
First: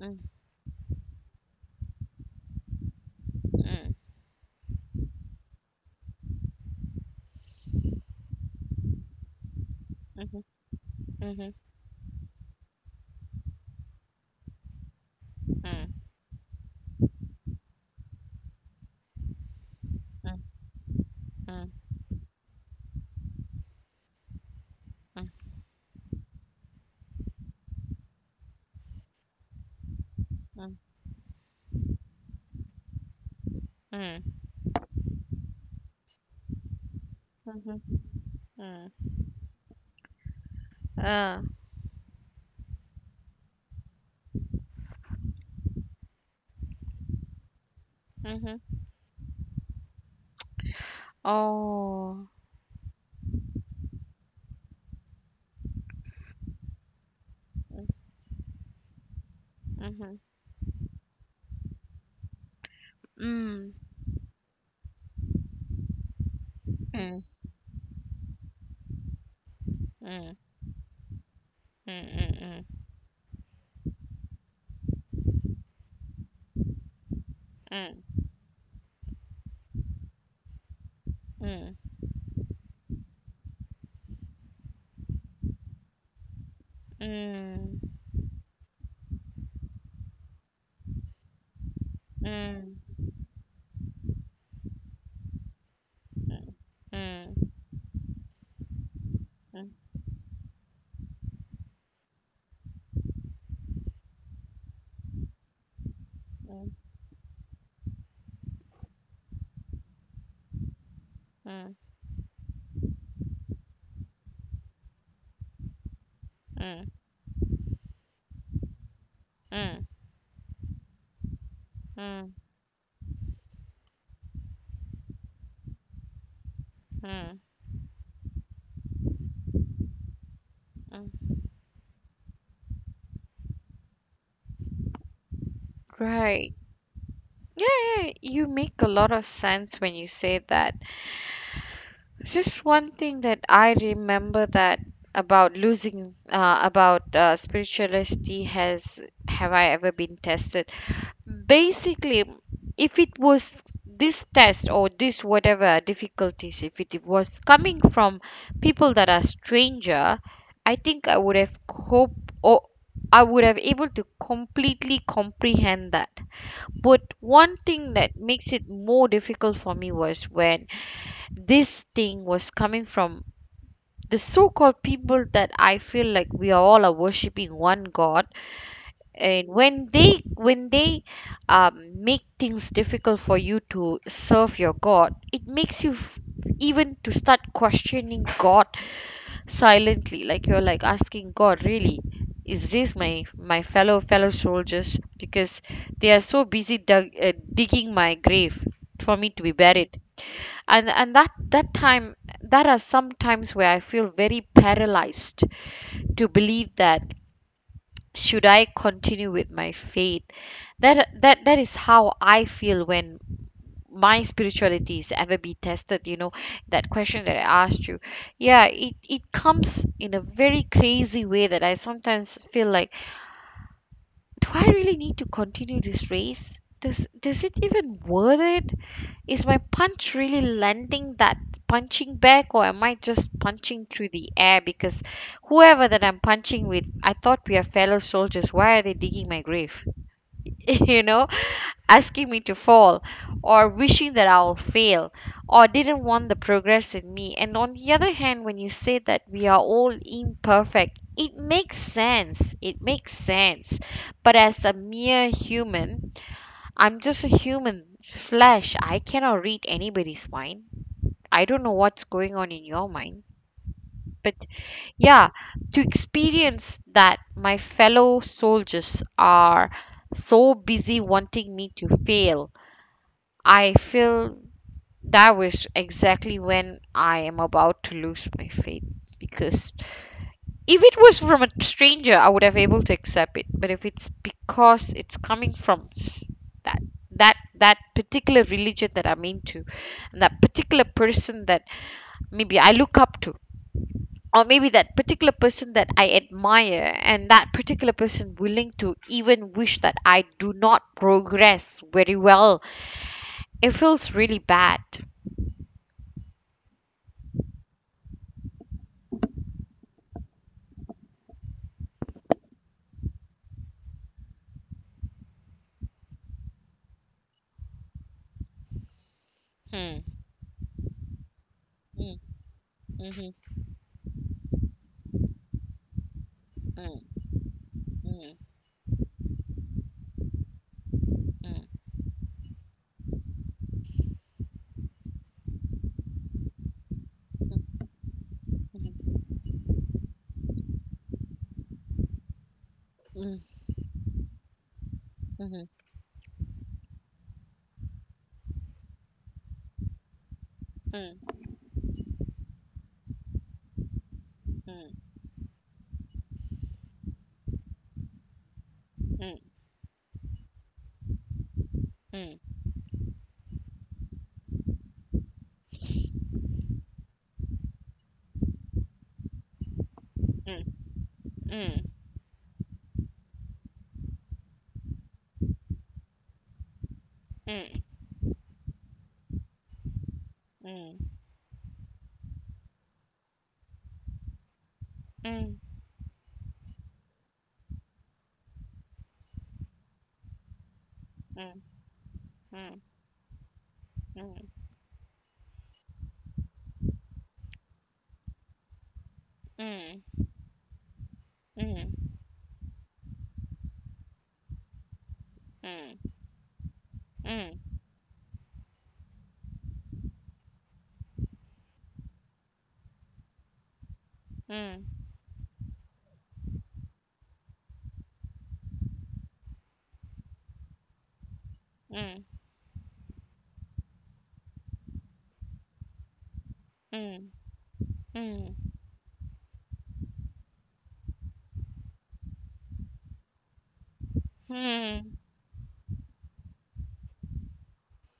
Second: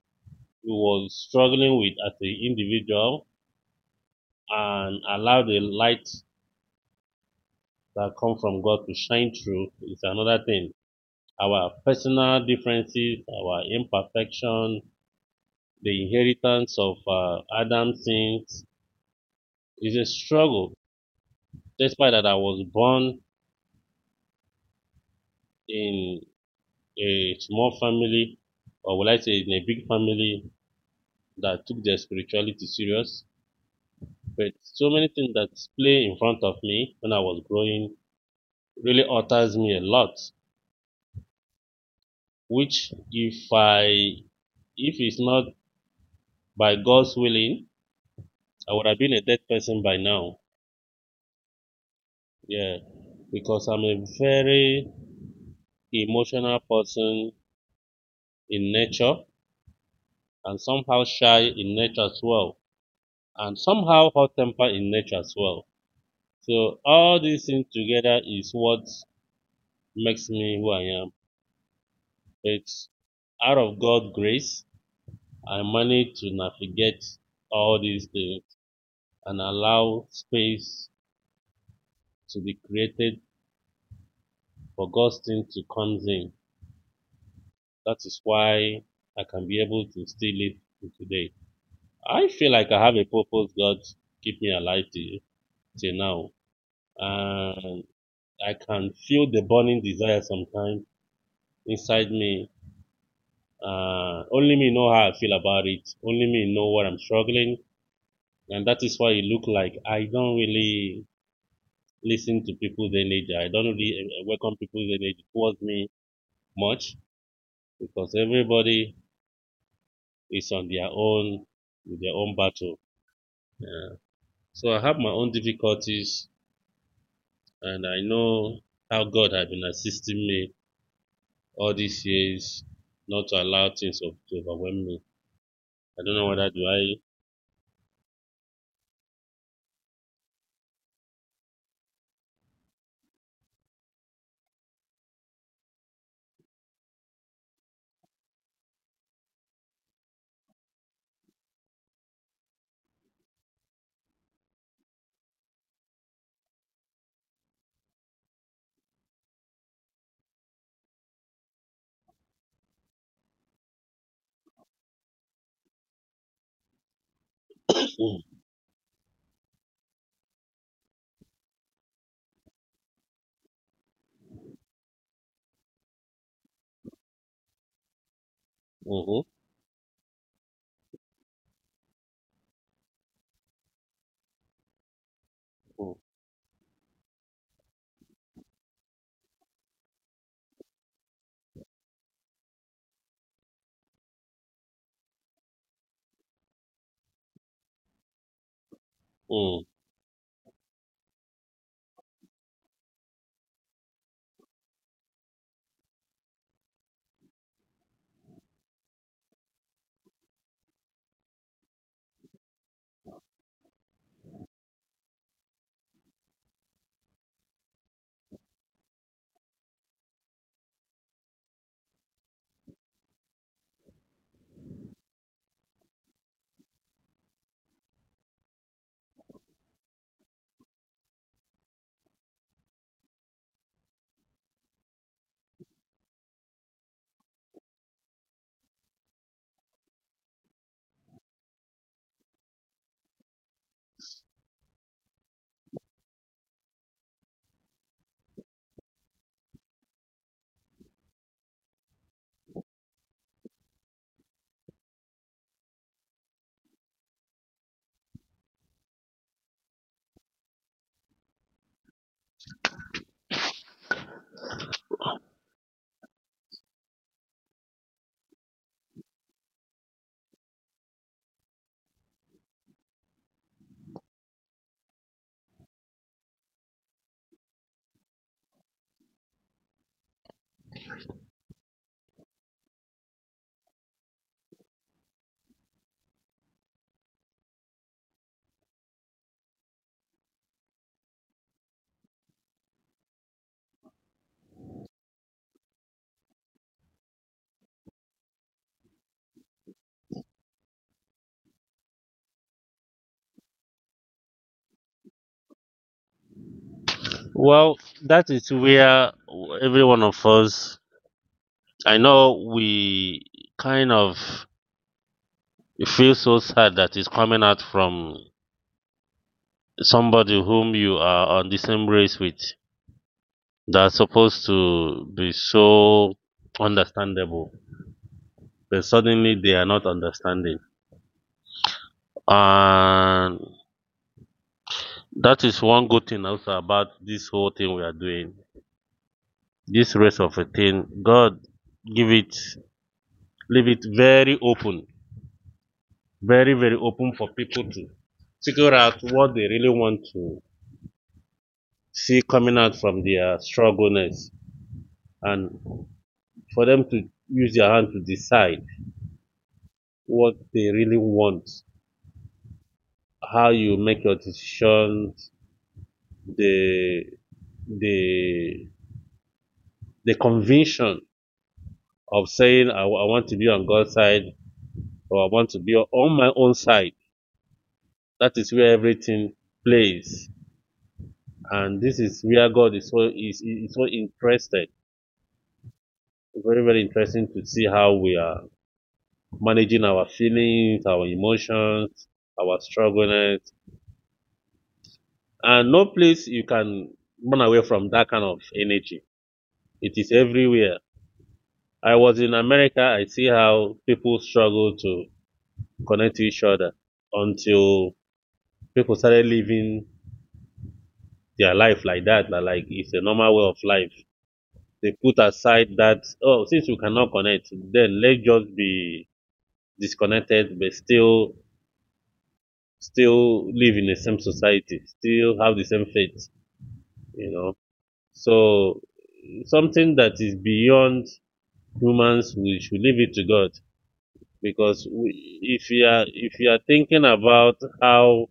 Speaker 1: mm,
Speaker 2: he was struggling with as an individual
Speaker 1: mm,
Speaker 2: and allow the light that come from God to shine through is another
Speaker 1: mhm,
Speaker 2: thing.
Speaker 1: mhm, mm,
Speaker 2: Our personal differences, our imperfection,
Speaker 1: mm,
Speaker 2: the inheritance of Adam's sins is a struggle.
Speaker 1: mm,
Speaker 2: Despite that I was born in a small family, or would I say in a big family
Speaker 1: mm,
Speaker 2: that took their spirituality serious, but so many things that play in front of me when I was
Speaker 1: mm, mm.
Speaker 2: growing
Speaker 1: Mhm. Mm.
Speaker 2: really alters me a lot.
Speaker 1: Ah,
Speaker 2: Which if I if it's not by God's willing,
Speaker 1: mhm.
Speaker 2: I would have been a dead person by now.
Speaker 1: Oh,
Speaker 2: Yeah, because I'm a very emotional person in nature
Speaker 1: mhm.
Speaker 2: and somehow shy in nature as well, and
Speaker 1: Mm,
Speaker 2: somehow hot temper in nature as well. So
Speaker 1: mm,
Speaker 2: all these things together is what makes
Speaker 1: mm,
Speaker 2: me who I am.
Speaker 1: mm,
Speaker 2: It's out of God's grace, I managed to navigate all these
Speaker 1: mm,
Speaker 2: things and allow space
Speaker 1: mm, mm,
Speaker 2: to be created for God's thing to comes in. That is why I can be able to still live to today.
Speaker 1: mm,
Speaker 2: I
Speaker 1: mm,
Speaker 2: feel
Speaker 1: mm,
Speaker 2: like I have a purpose. God keep me alive till, till now. And I can feel the
Speaker 1: mm.
Speaker 2: burning desire sometimes inside me. Only me know how I feel about it. Only me know what I'm struggling. And that is why it look like I don't really listen to people's energy. I don't really welcome people's energy towards me
Speaker 1: Mm, mm, mm,
Speaker 2: much because everybody it's on their own
Speaker 1: mm,
Speaker 2: with
Speaker 1: mm,
Speaker 2: their
Speaker 1: mm,
Speaker 2: own battle. Yeah. So I have my own difficulties,
Speaker 1: mm,
Speaker 2: and I know how God has been assisting me
Speaker 1: mm.
Speaker 2: all these years not to allow things to overwhelm me. I don't know
Speaker 1: Right.
Speaker 2: whether do I.
Speaker 1: Yeah, yeah, yeah. You make a lot of sense when you say that. Just one thing that I remember that about losing about spirituality has have I ever been tested? Basically, if it was this test or this whatever difficulties, if it was coming from people that are stranger, I think I would have hope or I would have able to completely comprehend that but one thing that
Speaker 2: Mm,
Speaker 1: makes it more difficult for me was when this thing was coming from the so called people that I feel like we are all are worshipping one God
Speaker 2: mhm,
Speaker 1: and when they make things difficult for you to serve your god it makes you
Speaker 2: mm,
Speaker 1: f- even to start questioning god silently like you're like asking god really is this my my fellow soldiers because they are so busy digging my grave for me to be
Speaker 2: mm.
Speaker 1: buried and and that time that are some times where I feel very paralyzed to believe that should I continue with my faith? That is how I feel when my spirituality is ever be tested, you know, that question that I asked you. Yeah, it comes in a very crazy way that I sometimes feel like, do I really need to continue this race? Does it even worth it? Is my punch really landing that punching bag, or am I just punching through the air because whoever that I'm punching with, I thought we are fellow soldiers. Why are they digging my grave? you know, asking me to fall or wishing that I'll fail or didn't want the progress in me. And on the other hand, when you say that we are all imperfect, it makes sense. It makes sense. But as a mere human, I'm just a human flesh. I cannot read anybody's mind. I don't know what's going on in your mind. But. Yeah, to experience that my fellow soldiers are so busy wanting me to fail, I feel that was exactly when I am about to lose my faith. Because if it was from a stranger, I would have able to accept it. But if it's because it's coming from that that particular religion that I'm into, and that particular person that maybe I look up to, or maybe that particular person that I admire and that particular person willing to even wish that I do not progress very well, it feels really bad.
Speaker 2: Well, that is where every one of us. I know we kind of feel so sad that it's coming out from
Speaker 1: Hmm.
Speaker 2: somebody whom you are on the same race
Speaker 1: Mm.
Speaker 2: with.
Speaker 1: Mhm.
Speaker 2: That's supposed to be so
Speaker 1: Mm. Mm.
Speaker 2: understandable,
Speaker 1: mm,
Speaker 2: but suddenly they are not understanding. And that is one good thing also about this whole thing we are doing. This race of a thing, God give it,
Speaker 1: mm, mhm,
Speaker 2: leave it very open, very, very open for people to figure out what they really want to
Speaker 1: mm, mhm, mm, mm, mm, mm,
Speaker 2: see coming out from their struggleness and for them to use their hand to decide what they really want,
Speaker 1: mm,
Speaker 2: how you make your decisions, the the the
Speaker 1: mm, mm, mm, mm, mm, mm, mm, mm, mm, mm, mm, mm, mm, mm,
Speaker 2: conviction
Speaker 1: mm,
Speaker 2: of saying I want to be on God's side or I want to be on my own side. That is where everything plays, and this is where God is so is so interested. Very very interesting to see how we are managing our feelings, our emotions, our struggles, and no place you can run away from that kind of energy. It is everywhere. I was in America. I see how people struggle to connect to each other until people started living their life like that. Like it's a normal way of life. They put aside that oh, since we cannot connect, then let's just be disconnected, but still still live in the same society, still have the same faith. You know, so something that is beyond humans, we should leave it to God because we, if you are thinking about how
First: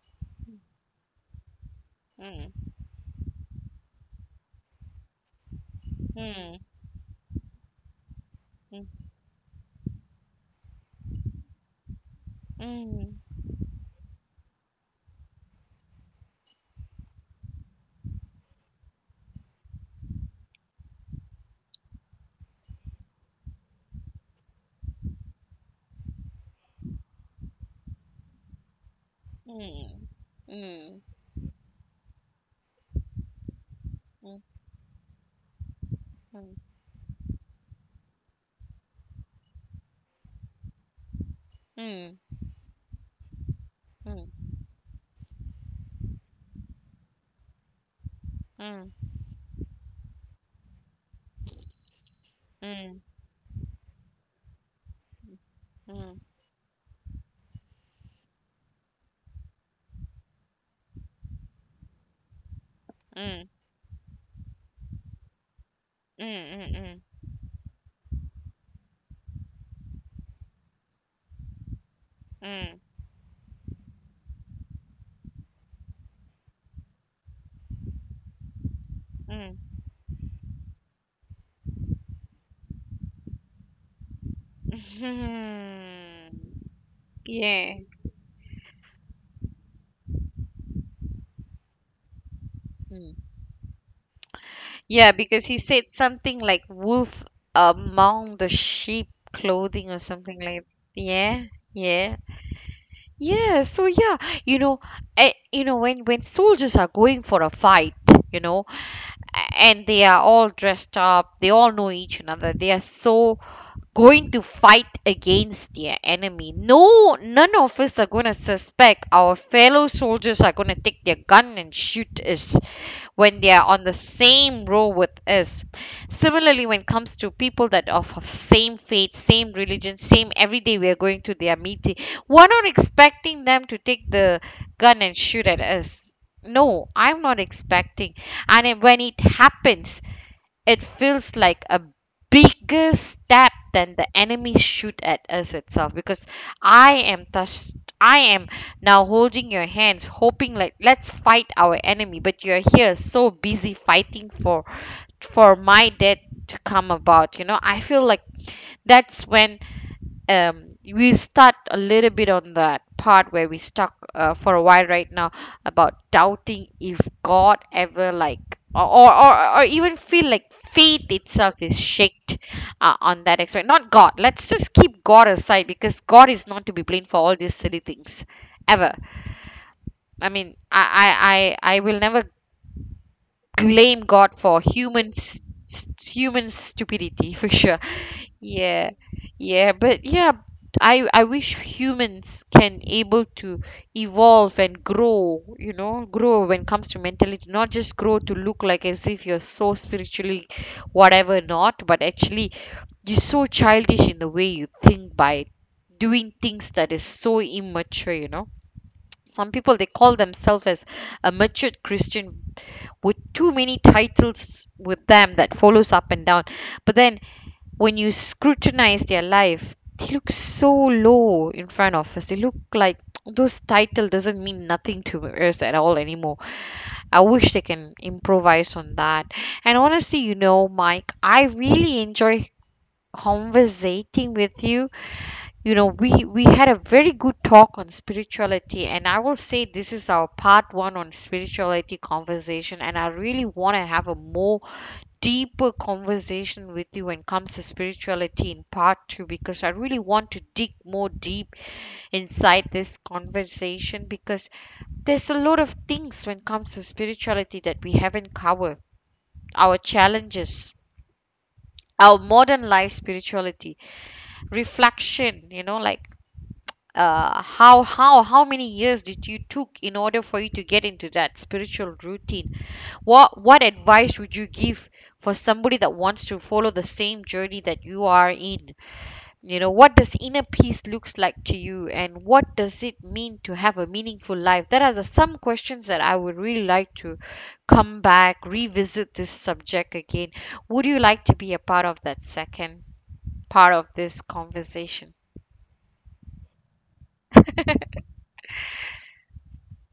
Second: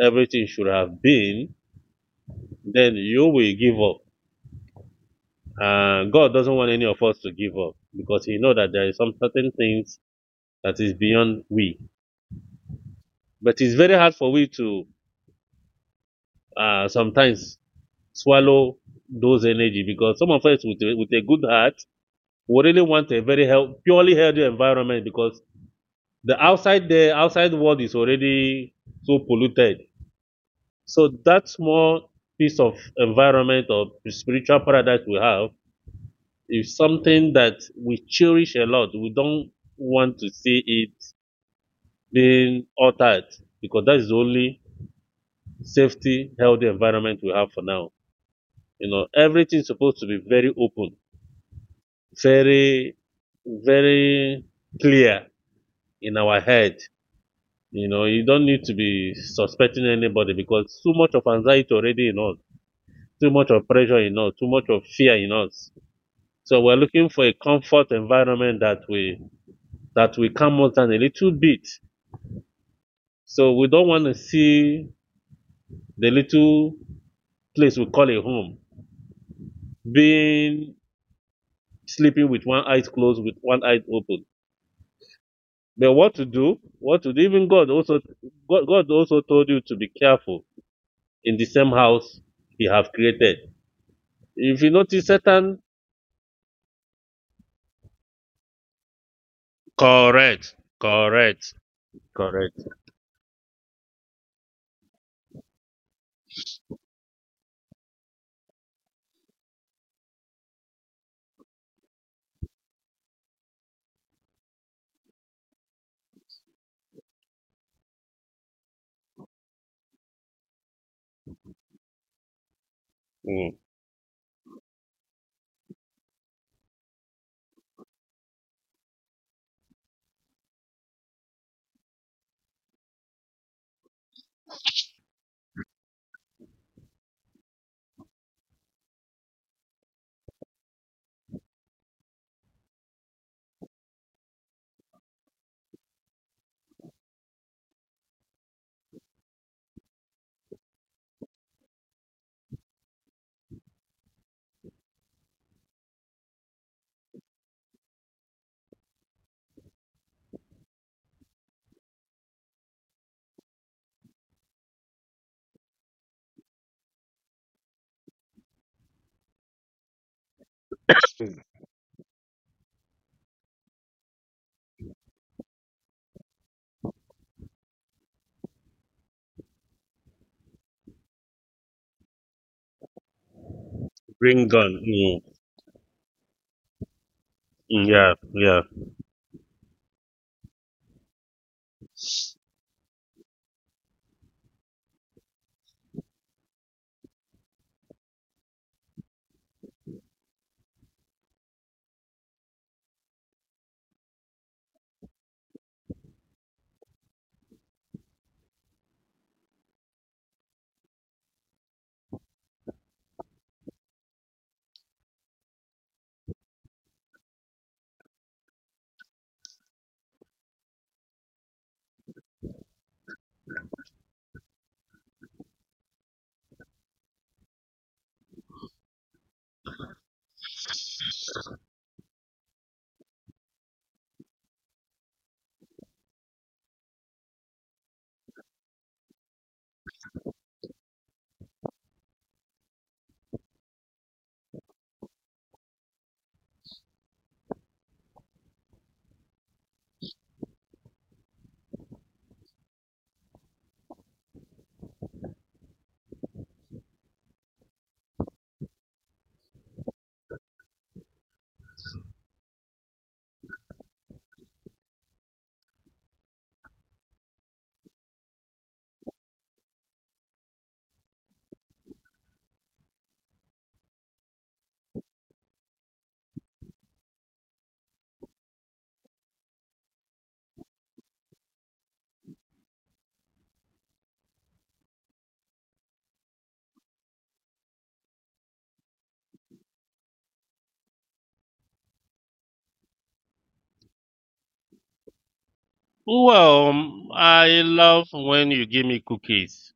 Speaker 2: everything should have been, then you will give up. And God
Speaker 1: mm, mm,
Speaker 2: doesn't want any of us to give up because He knows that
Speaker 1: mm,
Speaker 2: there is some certain things that is beyond we.
Speaker 1: mm, mm.
Speaker 2: But it's very hard for we to sometimes swallow those energy because some of us with a good heart we really want a very health, purely healthy environment because the outside world is already so polluted.
Speaker 1: Mm. Mm.
Speaker 2: So that small piece of environment or spiritual paradise we have
Speaker 1: Mm.
Speaker 2: is something that we cherish a lot. We don't want to see it
Speaker 1: Mm.
Speaker 2: being altered because that is the
Speaker 1: Mm.
Speaker 2: only safety, healthy environment we have for now. You
Speaker 1: Mm.
Speaker 2: know, everything's supposed to be very open, very,
Speaker 1: Mm.
Speaker 2: very clear in our head. You know, you don't need to be suspecting anybody because too much of anxiety already in us, too
Speaker 1: Mm.
Speaker 2: much
Speaker 1: Mm.
Speaker 2: of pressure in us, too much of fear in us. So we're
Speaker 1: Mm. Mm.
Speaker 2: looking for a comfort environment that we calm us down a little bit.
Speaker 1: Mm. Mm.
Speaker 2: So we don't want to see the little place we call a home
Speaker 1: Mm.
Speaker 2: being sleeping with one eye closed, with one eye open. But what to do? What to do? Even God
Speaker 1: Yeah.
Speaker 2: also God also told you to be careful in the same house He have
Speaker 1: Mm.
Speaker 2: created. If you notice
Speaker 1: Yeah, because
Speaker 2: Satan,
Speaker 1: he said something like wolf among the sheep clothing or something
Speaker 2: correct,
Speaker 1: like yeah,
Speaker 2: correct,
Speaker 1: yeah.
Speaker 2: correct.
Speaker 1: Yeah, so yeah, you know, when soldiers are going for a fight, you know, and they are all dressed up, they all know each another, they are so going to fight against their enemy. No, none of us are going to suspect our fellow soldiers are going to take their gun and shoot us when they
Speaker 2: Mm.
Speaker 1: are on the same row with us. Similarly, when it comes to people that are of same faith, same religion, same every day we are going to their meeting, we're not expecting them to take the gun and shoot at us. No, I'm not expecting. And when it happens, it feels like a bigger stab than the enemy shoot at us itself, because I am touched. I am now holding your hands, hoping like let's fight our enemy, but you're here so busy fighting for my death to come about. I feel like that's when we start a little bit on that part where we stuck for a while right now, about doubting if God ever like, or even feel like faith itself is shaked on that aspect. Not God. Let's just keep God aside, because God is not to be blamed for all these silly things ever. I mean, I will never blame God for
Speaker 2: Bring gun. Mm.
Speaker 1: human stupidity for sure.
Speaker 2: Mm, yeah, yeah.
Speaker 1: Yeah, yeah, but yeah, I wish humans can able to evolve and grow. You know, grow when it comes to mentality, not just grow to look like as if you're so spiritually, whatever not, but actually you're so childish in the way you think by doing things that is so immature. You know. Some people they call themselves as a matured Christian with too many titles with them that follows up and down. But then when you scrutinize their life, they look so low in front of us. They look like those title doesn't mean nothing to us at all anymore. I wish they can improvise on that. And honestly, you know, Mike, I really enjoy conversating with you. You know, we had a very good talk on spirituality, and I will say this is our part one on spirituality conversation, and I really want to have a more deeper conversation with you when it comes to spirituality in part two, because I really want to dig more deep inside this conversation, because there's a lot of things when it comes to spirituality that we haven't covered. Our challenges, our modern life spirituality reflection, you know, like, how many years did you took in order for you to get into that spiritual routine? What advice would you give for somebody that wants to follow the same journey that you are in? You know, what does inner peace looks like to you, and what does it mean to have a meaningful life? There are the, some questions that I would really like to come back, revisit this subject again. Would you like to be a part of that second part of this conversation?
Speaker 2: Well, I love when you give me cookies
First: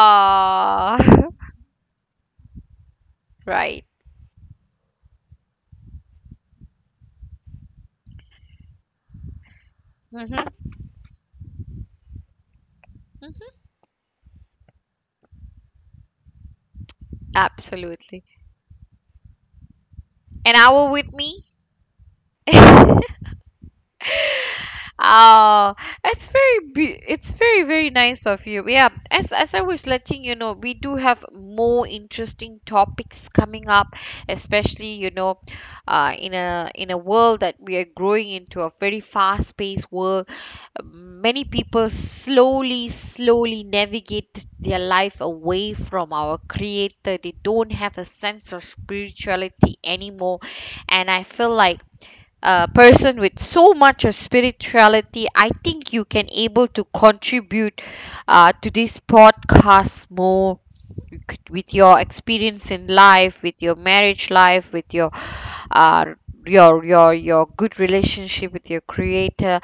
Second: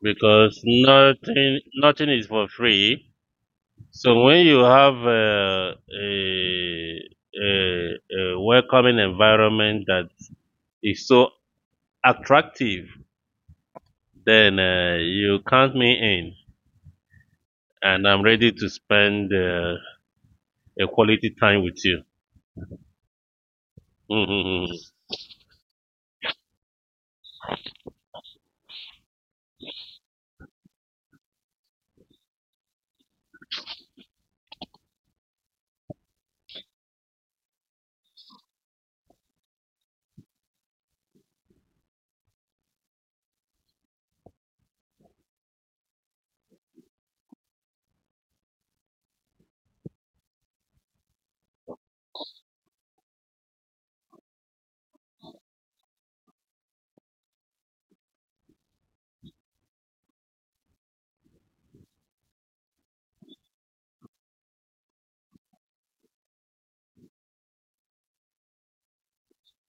Speaker 2: because nothing nothing is for free.
Speaker 1: Right.
Speaker 2: So when you have a, a welcoming environment that
Speaker 1: Hmm.
Speaker 2: is so attractive, then you count me in, and I'm
Speaker 1: Absolutely.
Speaker 2: ready to spend
Speaker 1: An
Speaker 2: a
Speaker 1: hour with
Speaker 2: quality
Speaker 1: me?
Speaker 2: time with you. Mhm.
Speaker 1: Oh, it's it's very very nice of you. Yeah, as I was letting you know, we do have more interesting topics coming up, especially, you know, in a world that we are growing into a very fast-paced world. Many people slowly slowly navigate their life away from our creator. They don't have a sense of spirituality anymore, and I feel like person with so much of spirituality, I think you can able to contribute to this podcast more with your experience in life, with your marriage life, with your uh, your good relationship with your creator.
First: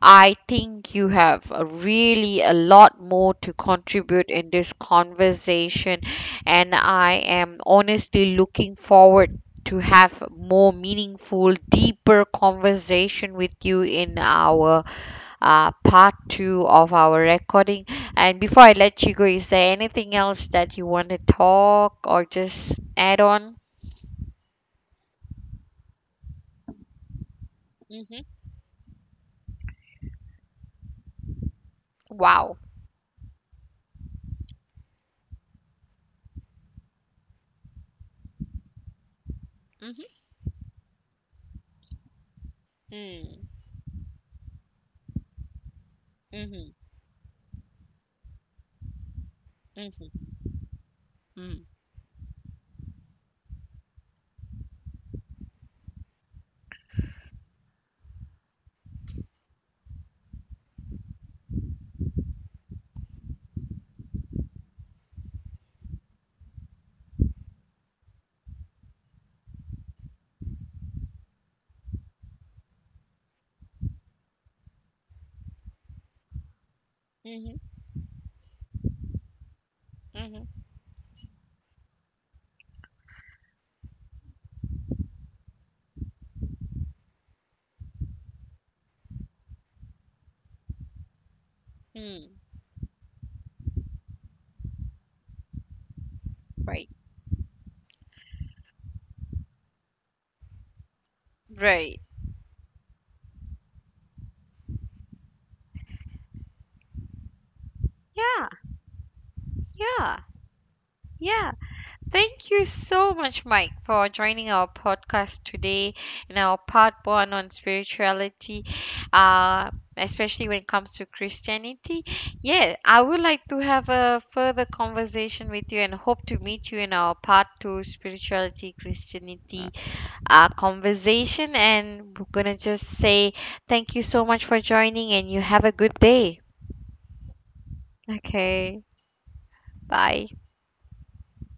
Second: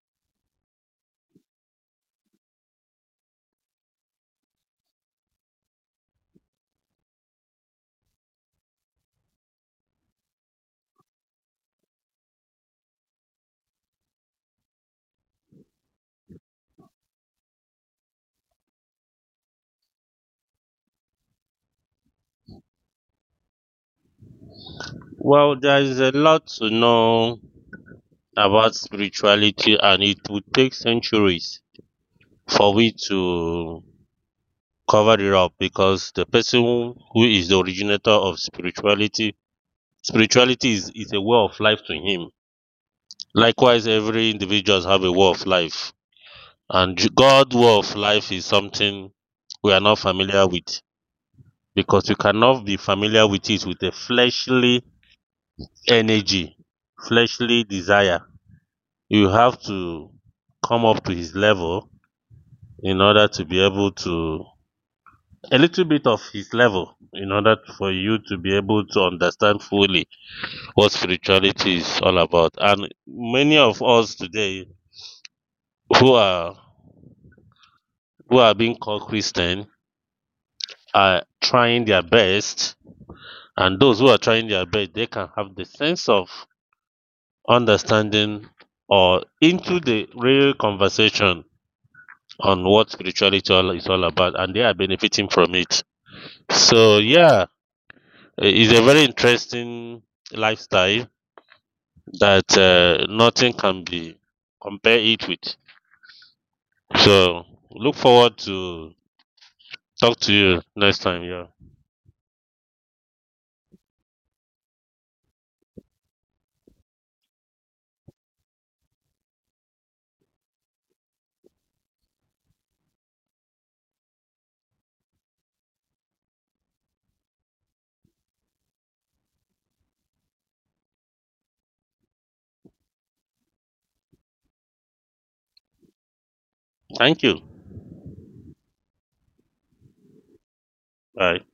Speaker 1: I think you have a really a lot more to contribute in this conversation, and I am honestly looking forward to have more meaningful deeper conversation with you in our part two of our recording. And before I let you go, is there anything else that you want to talk or just add on?
Speaker 2: Well, there is a lot to know
Speaker 1: Mhm.
Speaker 2: about spirituality, and it would take centuries
Speaker 1: Wow.
Speaker 2: for we to cover it up because the person who is the originator of spirituality.
Speaker 1: Hmm.
Speaker 2: Spirituality is a way of life to him.
Speaker 1: Mm.
Speaker 2: Likewise, every individual have a way of life.
Speaker 1: Mhm.
Speaker 2: And God's way of life is something we are not
Speaker 1: Mhm.
Speaker 2: familiar with
Speaker 1: Mm.
Speaker 2: because we cannot be familiar with it with a fleshly energy, fleshly desire. You have to come up to his level in order to be able to a little bit of his level in order for you to be able to understand fully what spirituality is all about. And many of us today who are
Speaker 1: Mhm.
Speaker 2: who are being called Christian
Speaker 1: Mhm.
Speaker 2: are trying their best, and those who are trying their best, they can have the sense of understanding or into the real conversation
Speaker 1: Mm.
Speaker 2: on what spirituality is all about, and they are benefiting from it.
Speaker 1: Right.
Speaker 2: So yeah, it's a very interesting lifestyle
Speaker 1: Right.
Speaker 2: that nothing can be compare it with. So look forward
Speaker 1: Yeah,
Speaker 2: to
Speaker 1: yeah,
Speaker 2: talk to you next time. Yeah,
Speaker 1: yeah. Thank you so much, Mike, for joining our podcast today, in our part one on spirituality, uh, especially when it comes to Christianity. Yeah, I would like to have a further conversation with you and hope to meet you in our part two spirituality, Christianity conversation. And we're going to just say thank you so much for joining, and you have a good day.
Speaker 2: thank you.
Speaker 1: Okay, bye.
Speaker 2: Bye.